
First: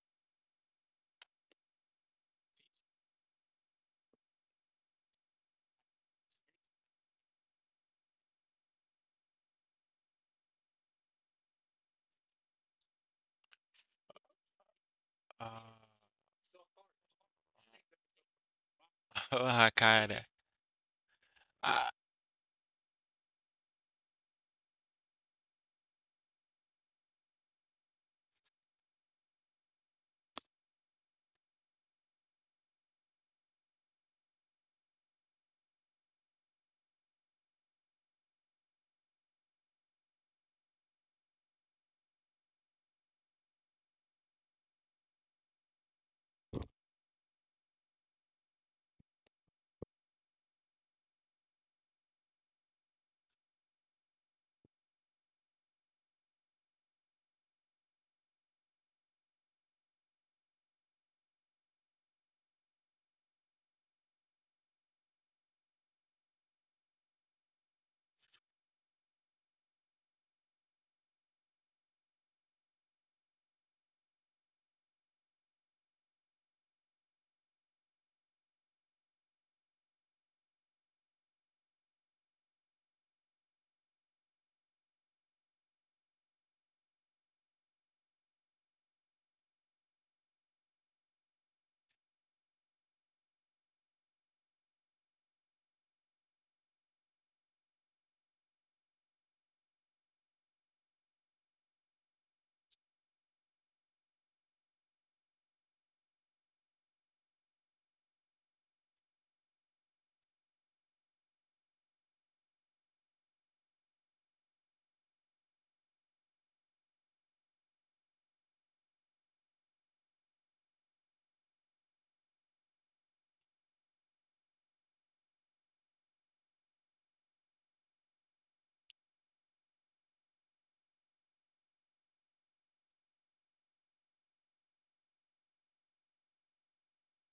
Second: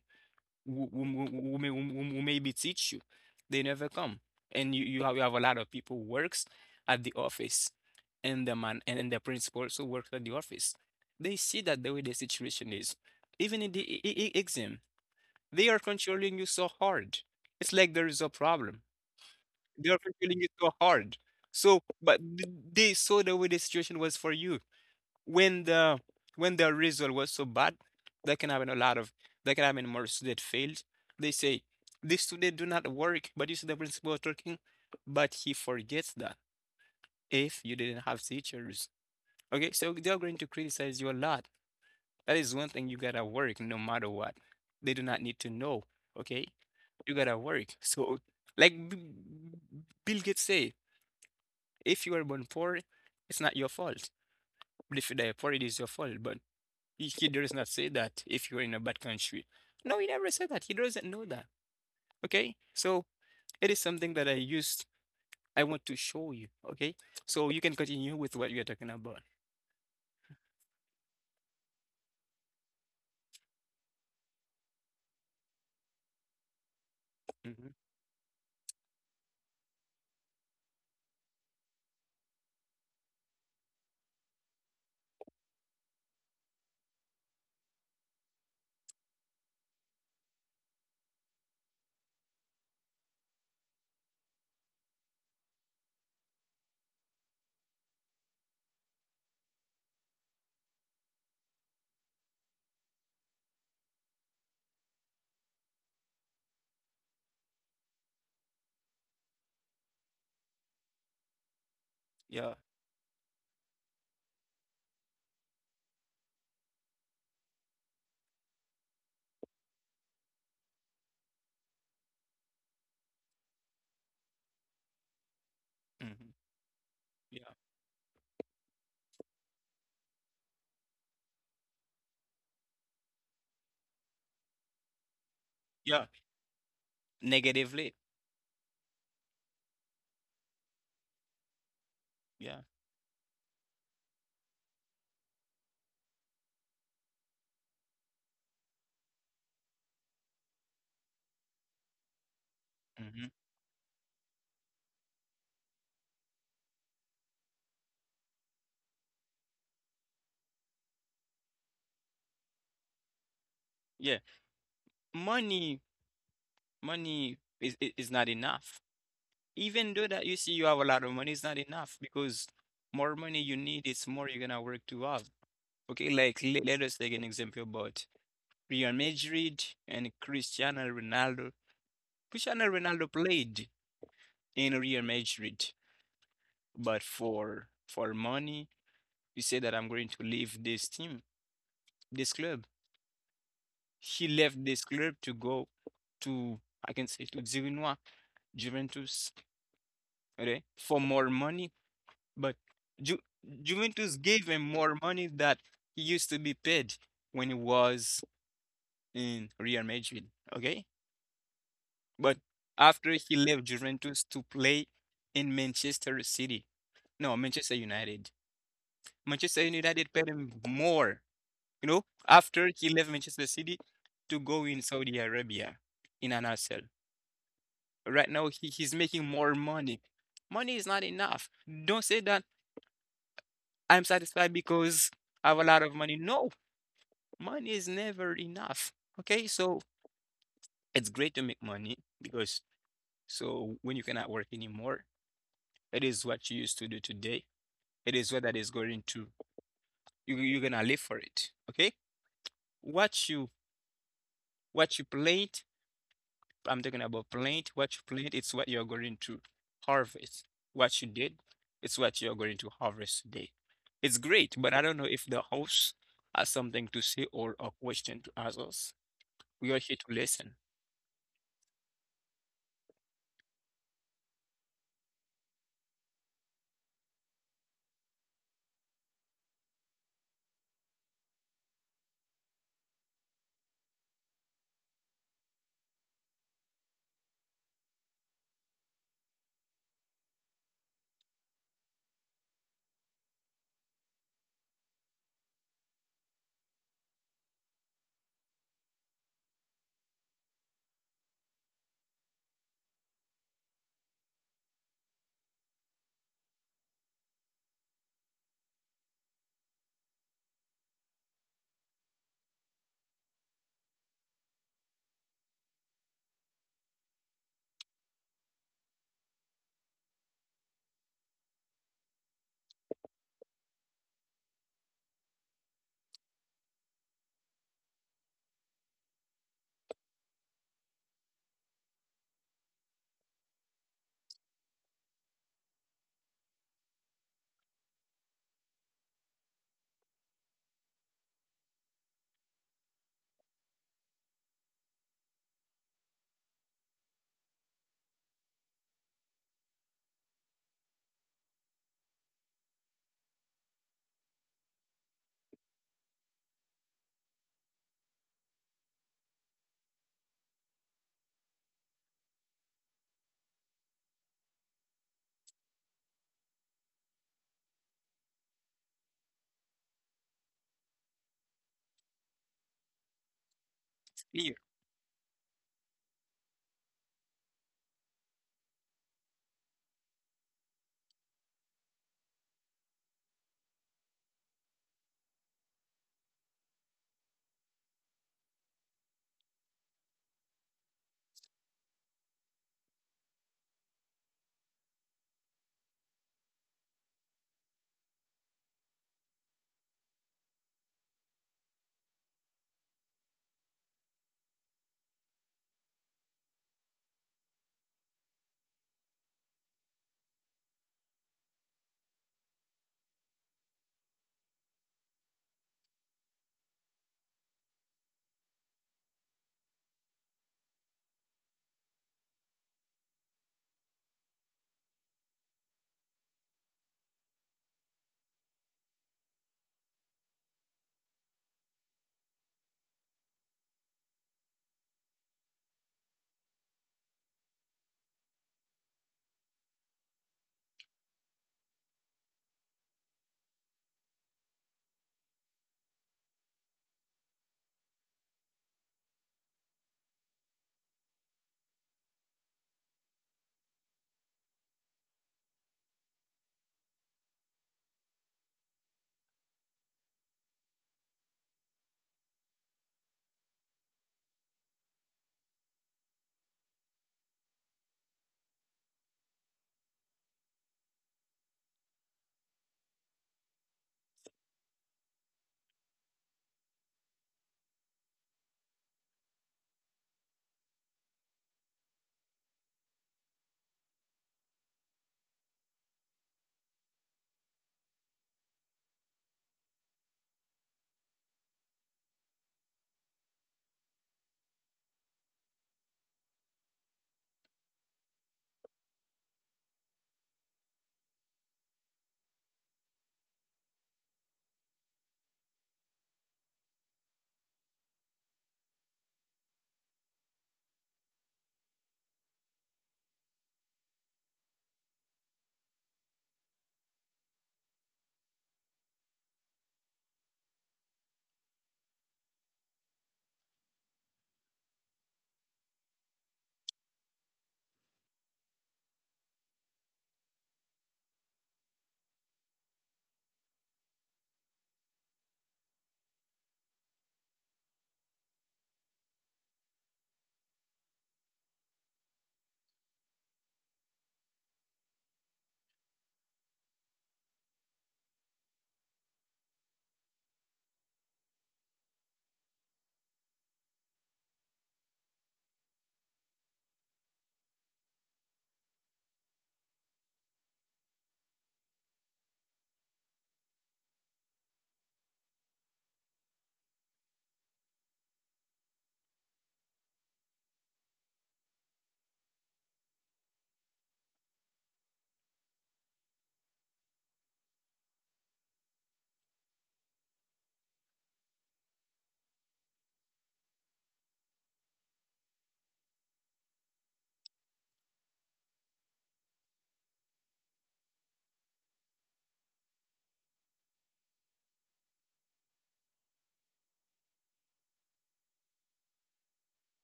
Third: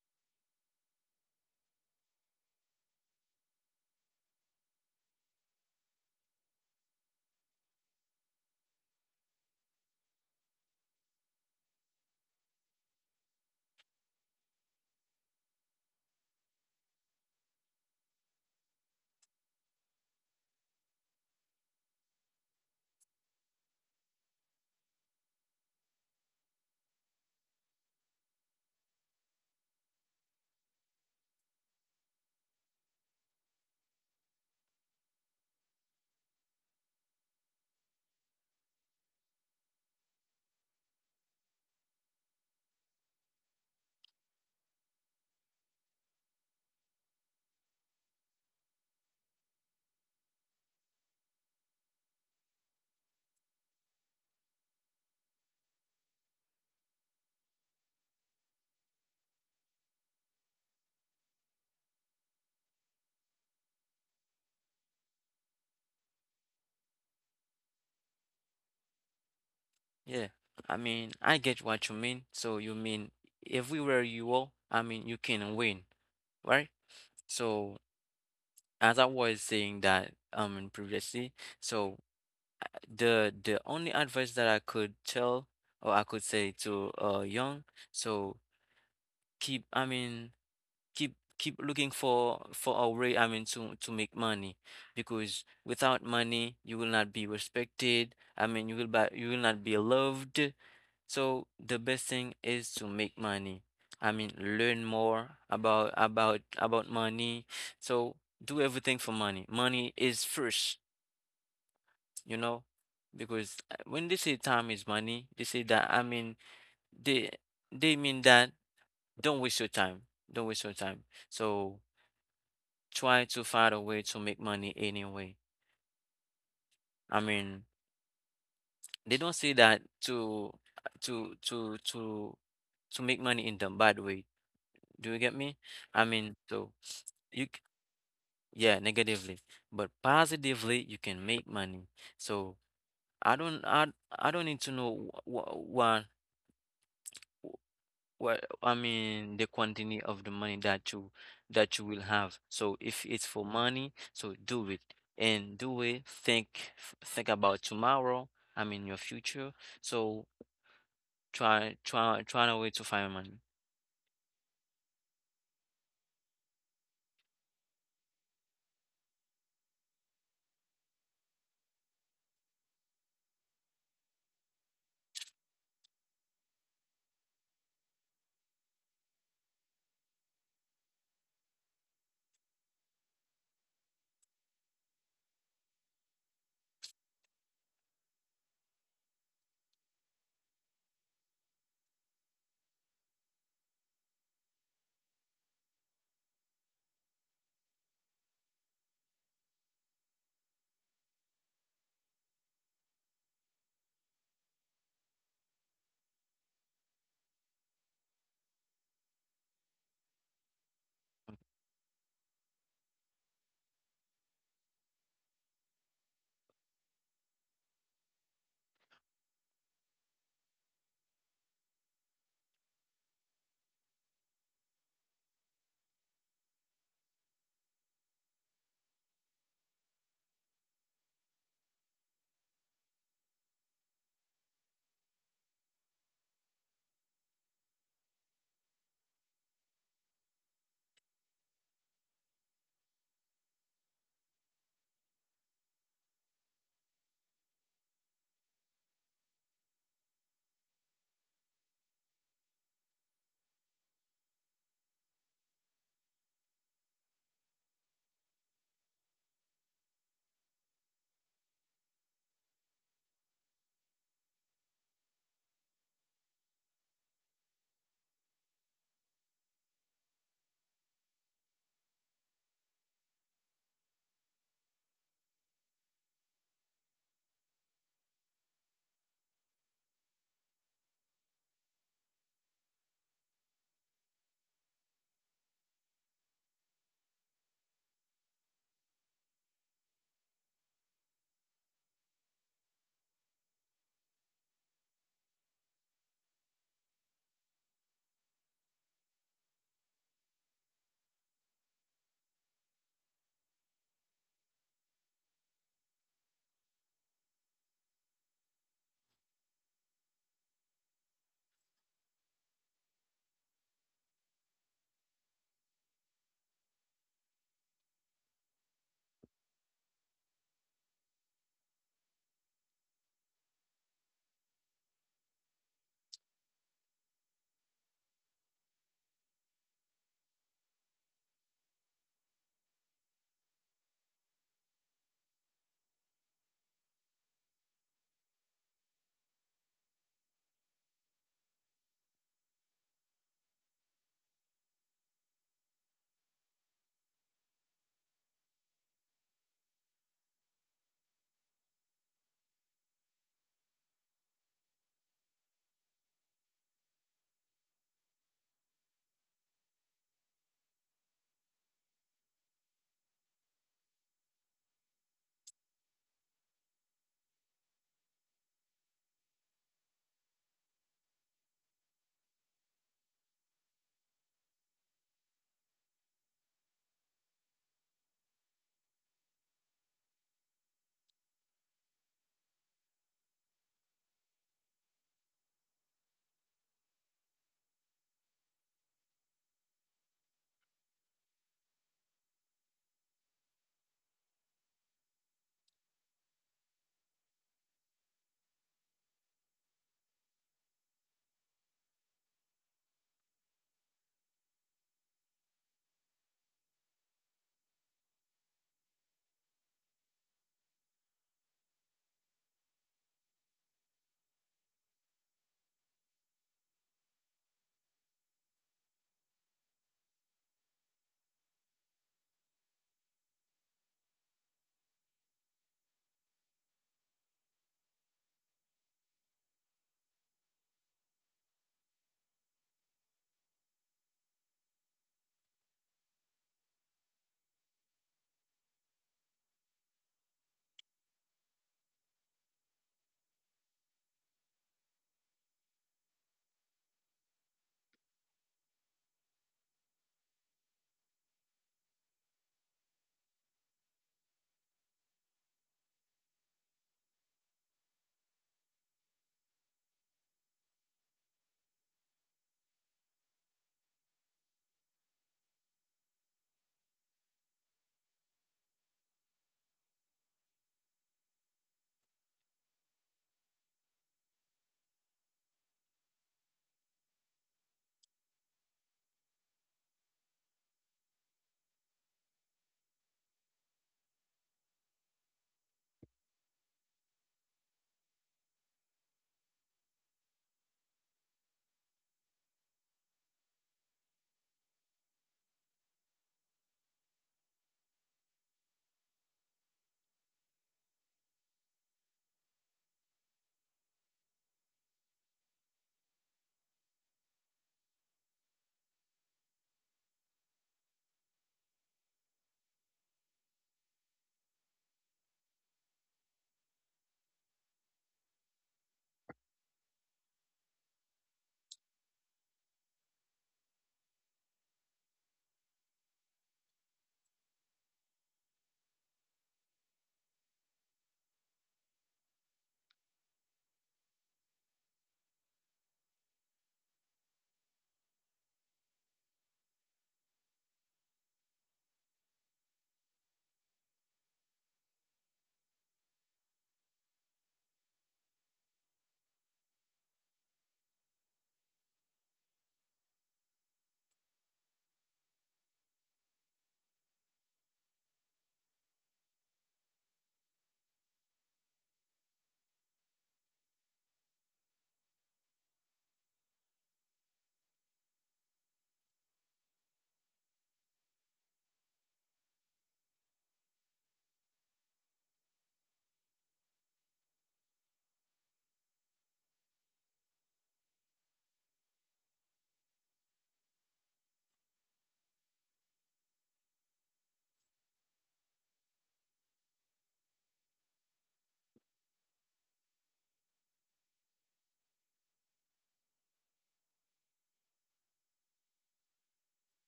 who, who, who, who maybe teach you, they never come, and you have a lot of people who works at the office, and the man and the principal also works at the office. They see that the way the situation is, even in the exam, they Uh, are controlling you so hard. It's like there is a problem. Ah, They're cara. feeling it so hard. So, Ah, but they saw the way the situation was for you. When the when the result was so bad, that can happen a lot of that can happen more student failed. They say this student do not work, but you see the principal talking, but he forgets that if you didn't have teachers. Okay, so they're going to criticize you a lot. That is one thing you gotta work no matter what. They do not need to know. Okay, you gotta work. So, like B- Bill Gates said, if you were born poor, it's not your fault. But if you die poor, it is your fault. But he does not say that if you're in a bad country. No, he never said that. He doesn't know that. Okay? So it is something that I used, I want to show you. Okay? So you can continue with what you're talking about. Yeah, I mean, I get what you mean. So you mean everywhere you are, I mean, you can win, right? Mm-hmm. So as I was saying that previously, so the only advice that I could tell or I could say to young, so keep, I mean. Keep keep looking for a way, I mean, to make money, because without money you will not be respected. I mean, you will you will not be loved, so the best thing is to make money. I mean, learn more about money. So do everything for money. Money is first, you Yeah. know. Because when they say time is money, they say that, I mean, they they mean that don't waste your time. don't waste your time so try to find a way to make money anyway. Mm-hmm. I Yeah. mean, they don't see that to to to to to make money in the bad way. Do you get me? I Yeah. mean, so you c- Negatively. yeah, negatively, but positively you can make money. So Yeah. I don't I I don't need to know what. Well, I mean the quantity of the money that you will have. So if it's Mm-hmm. for money, so do it and do it. Think think about tomorrow. I mean your future. So try a way to find money. Yeah. Money, money is not enough. Even though that you see you have a lot of money, it's not enough because more money you need, it's more you're gonna work to have. Okay, like let us take an example about Real Madrid and Cristiano Ronaldo. Cristiano Ronaldo played in Real Madrid, but for money, he said that I'm going to leave this team, this club. He left this club to go to, I can say, to Girona, Juventus, okay, for more money. But Ju Juventus gave him more money that he used to be paid when he was in Real Madrid, okay? But after he left Juventus to play in Manchester City, no, Manchester United. Manchester United paid him more, after he left Manchester City to go in Saudi Arabia in Al Nassr. Right now, he's making more money. Money is not enough. Don't say that I'm satisfied because I have a lot of money. No, money is never enough. Okay, so it's great to make money because so when you cannot work anymore, it is what you used to do today. It is what that is going to you're gonna live for it. Okay, what you what you plant, I'm talking about plant. What you plant, it's what you're going to harvest. What you did, it's what you're going to harvest today. It's great, but I don't know if the host has something to say or a question to ask us. We are here to listen. See you.